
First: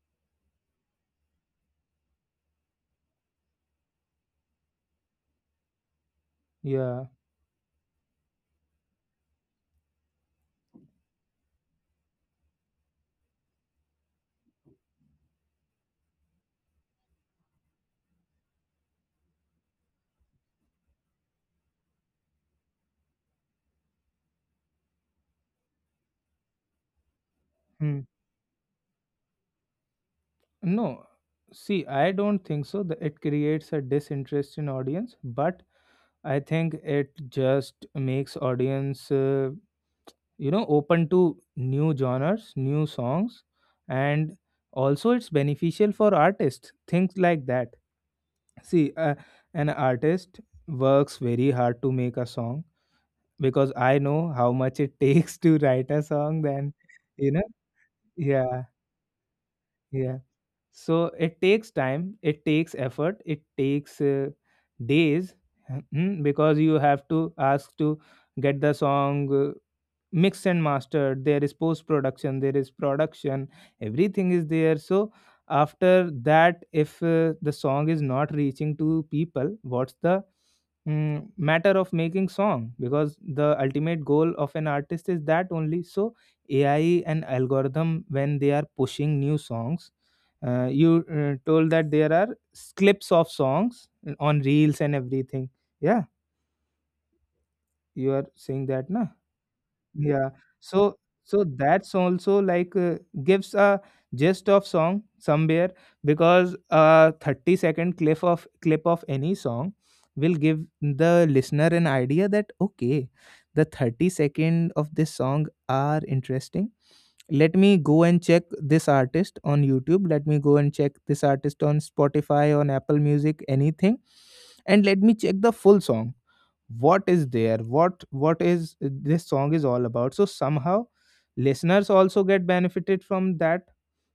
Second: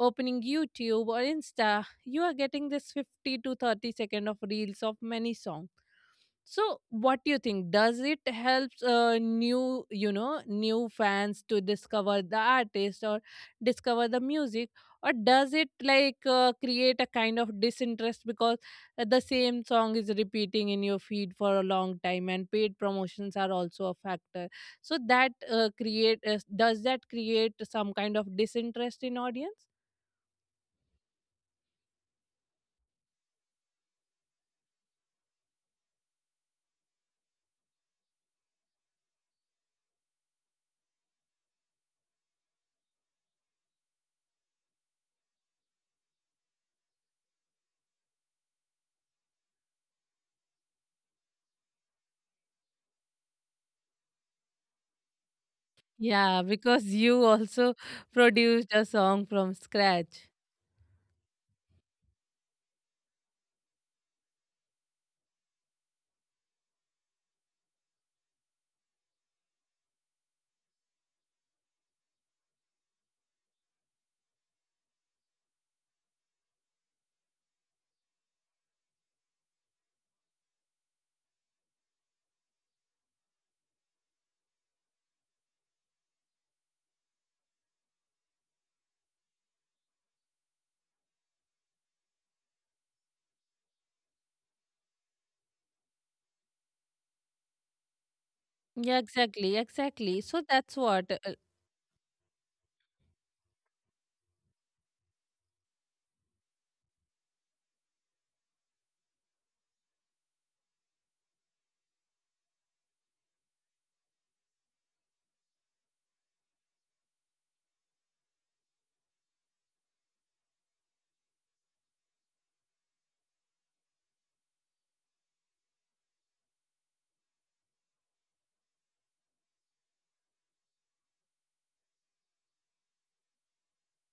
opening YouTube or Insta, you are getting this 50 to 30 second of reels of many songs. So
Yeah.
what do you think? Does it helps new fans to discover the artist or discover the music, or does it like create a kind of disinterest because the same song is repeating in your feed for a long time, and paid promotions are also a factor. So that create does that create some
Hmm.
kind of disinterest in audience?
No, see, I don't think so. It creates a disinterest in audience, but I think it just makes audience, you know, open to new genres, new songs, and also it's beneficial for artists. Things like that. See, an artist works very hard to make a song, because I know how much it takes to write a
Yeah,
song. Then,
because you
you know,
also
yeah,
produced a song from
yeah.
scratch.
So it takes time, it takes effort, it takes days. Mm, because you have to ask to get the song mix and mastered. There is post production, there is production, everything is there. So after that, if the song is not reaching to people, what's the, mm, matter of making song, because the ultimate goal of an artist is that only. So AI and algorithm, when they are pushing new songs, you told that there are clips of songs on reels and everything. Yeah, you are saying that
Yeah,
na.
exactly, exactly.
Yeah,
So that's
so
what. Uh,
so that's also like gives a gist of song somewhere, because a 30 second clip of any song will give the listener an idea that okay, the 30 second of this song are interesting. Let me go and check this artist on YouTube, let me go and check this artist on Spotify, on Apple Music, anything, and let me check the full song. What is there? What is this song is all about? So somehow, listeners also get benefited from that,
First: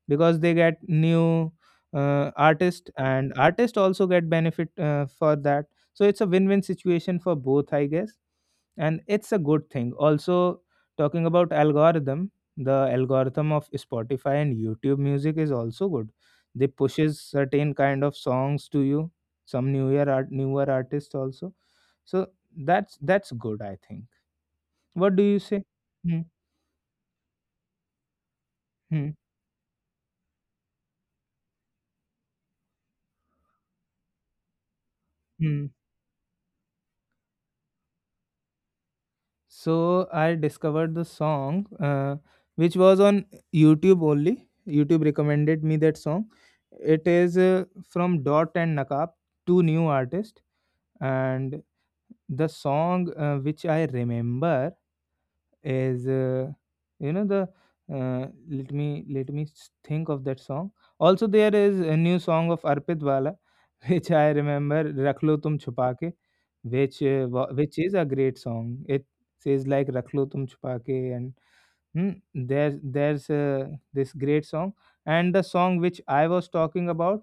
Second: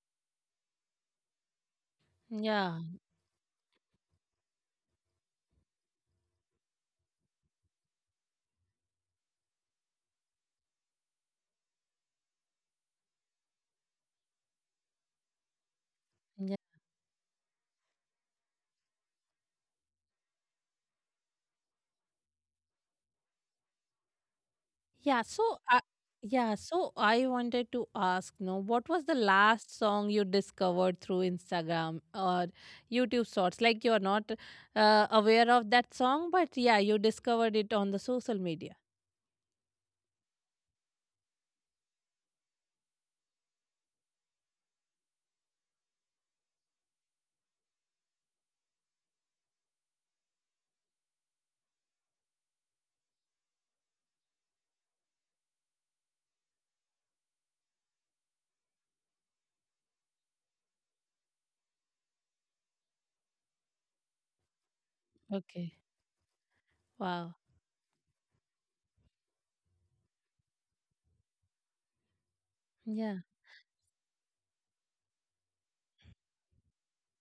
because they get new
yeah,
artist, and artist also get benefit for that. So it's a win-win situation for both, I guess. And it's a good thing also. Talking about algorithm, the algorithm of Spotify and YouTube Music is also good.
yeah,
They pushes certain kind of songs to you, some newer artists also. So that's good, I think. What
yeah.
do you
So,
say? Hmm,
yeah. So I wanted to ask, no, what was
hmm,
the last song you discovered through Instagram or YouTube Shorts? Like you're not aware
hmm.
of that song, but yeah, you discovered it on the social media.
So I discovered the song, which was on YouTube only. YouTube recommended me that song. It is from Dot and Nakap, two new artists, and the song, which I remember, is you know the, let me think of that song. Also, there is a new song of Arpit Wala, which I remember, Rakh Lo Tum
Okay.
Chupa Ke, which
Wow.
which is a great song. It says like Rakh Lo Tum Chupa Ke. And, hmm,
Yeah.
there's this great song. And the song which I was talking about,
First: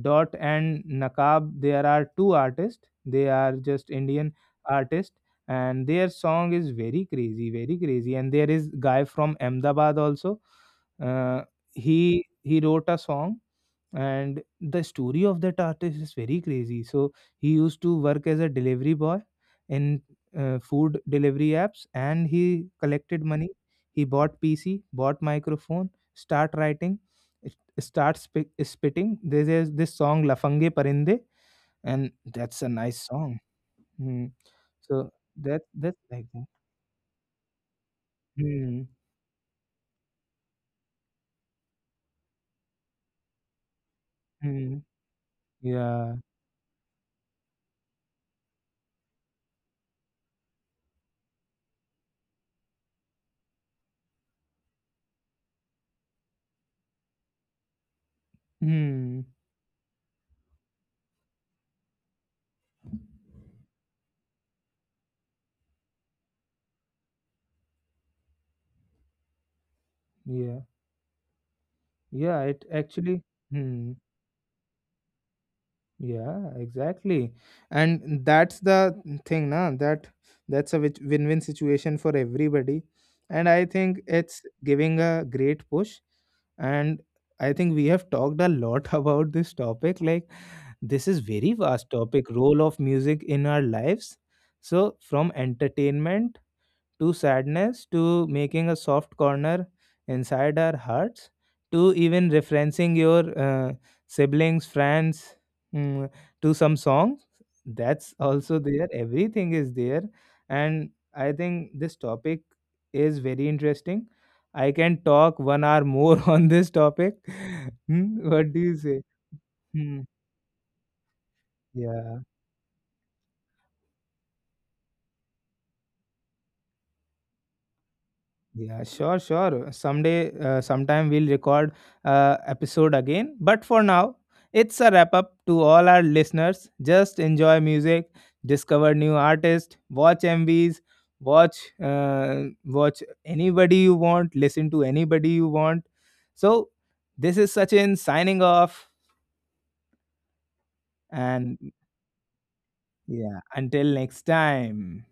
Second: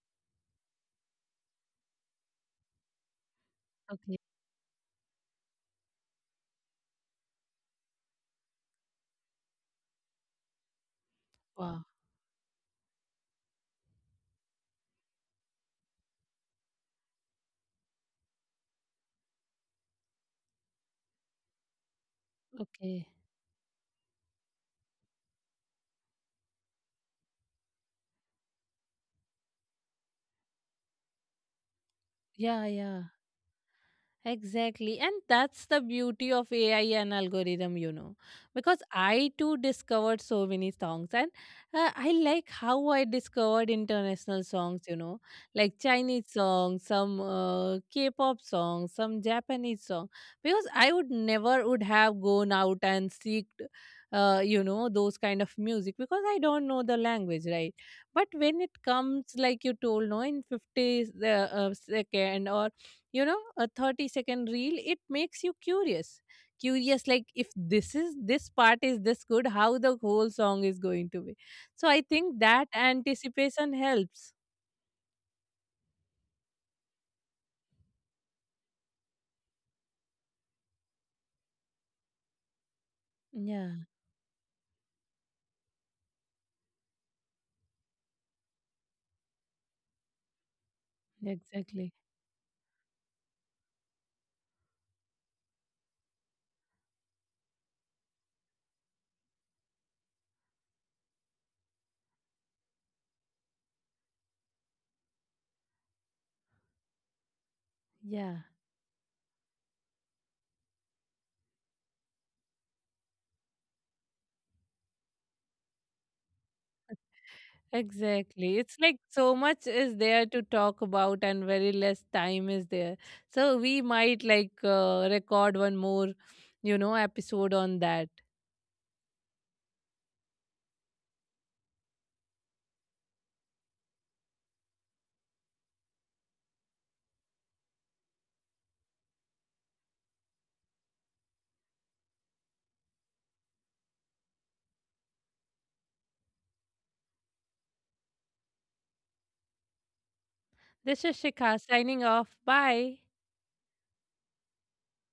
Dot and Nakab, there are two artists. They are just
Okay.
Indian artists, and their song is very crazy, very crazy. And there is guy from Ahmedabad also. Uh,
Wow.
he wrote a song. And the story of that artist is very crazy. So he used to work as a delivery boy in food delivery apps. And he
Okay.
collected money, he bought PC, bought microphone, start writing, spitting. There's, this is this song Lafange Parinde, and that's
Yeah.
a nice
Yeah.
song. Hmm.
Exactly.
So
And that's the
that's like
beauty of
that.
AI and algorithm. Because
Hmm.
I too discovered so many songs. And I like how I discovered international
Hmm.
songs, like
Yeah.
Chinese songs, some K pop songs, some Japanese song. Because I would never would have gone out and seek, those kind of music because I don't know the language, right? But when it comes,
Hmm.
like you told, no, in 50 second or a 30-second reel, it makes you curious like if this part is this good, how the whole
Yeah,
song is going to be. So I think
yeah,
that
it actually,
anticipation
hmm.
helps.
Yeah, exactly. And that's the thing, na, that's a win-win situation for everybody. And I
Yeah,
think it's giving a great push. And I think we have talked a lot about this topic. Like this is very vast
exactly.
topic, role of music in our lives. So from entertainment to sadness, to making a soft corner inside our hearts, to even referencing your, siblings, friends, mm, to some song. That's
Yeah,
also there. Everything is there. And I think this topic is very interesting. I can talk one hour more on this topic. Hmm, what do
exactly,
you
it's like
say?
so much
Hmm.
is there to talk about, and very less
Yeah.
time is there. So we might like record one more episode on that.
Yeah, sure, sure. Someday, sometime we'll record episode again. But for now, it's a wrap up to all our listeners. Just enjoy music, discover new artists, watch MVs, watch, watch anybody you want, listen to anybody you want. So this is Sachin signing off,
This is Shikha
and
signing off. Bye.
yeah, until next time.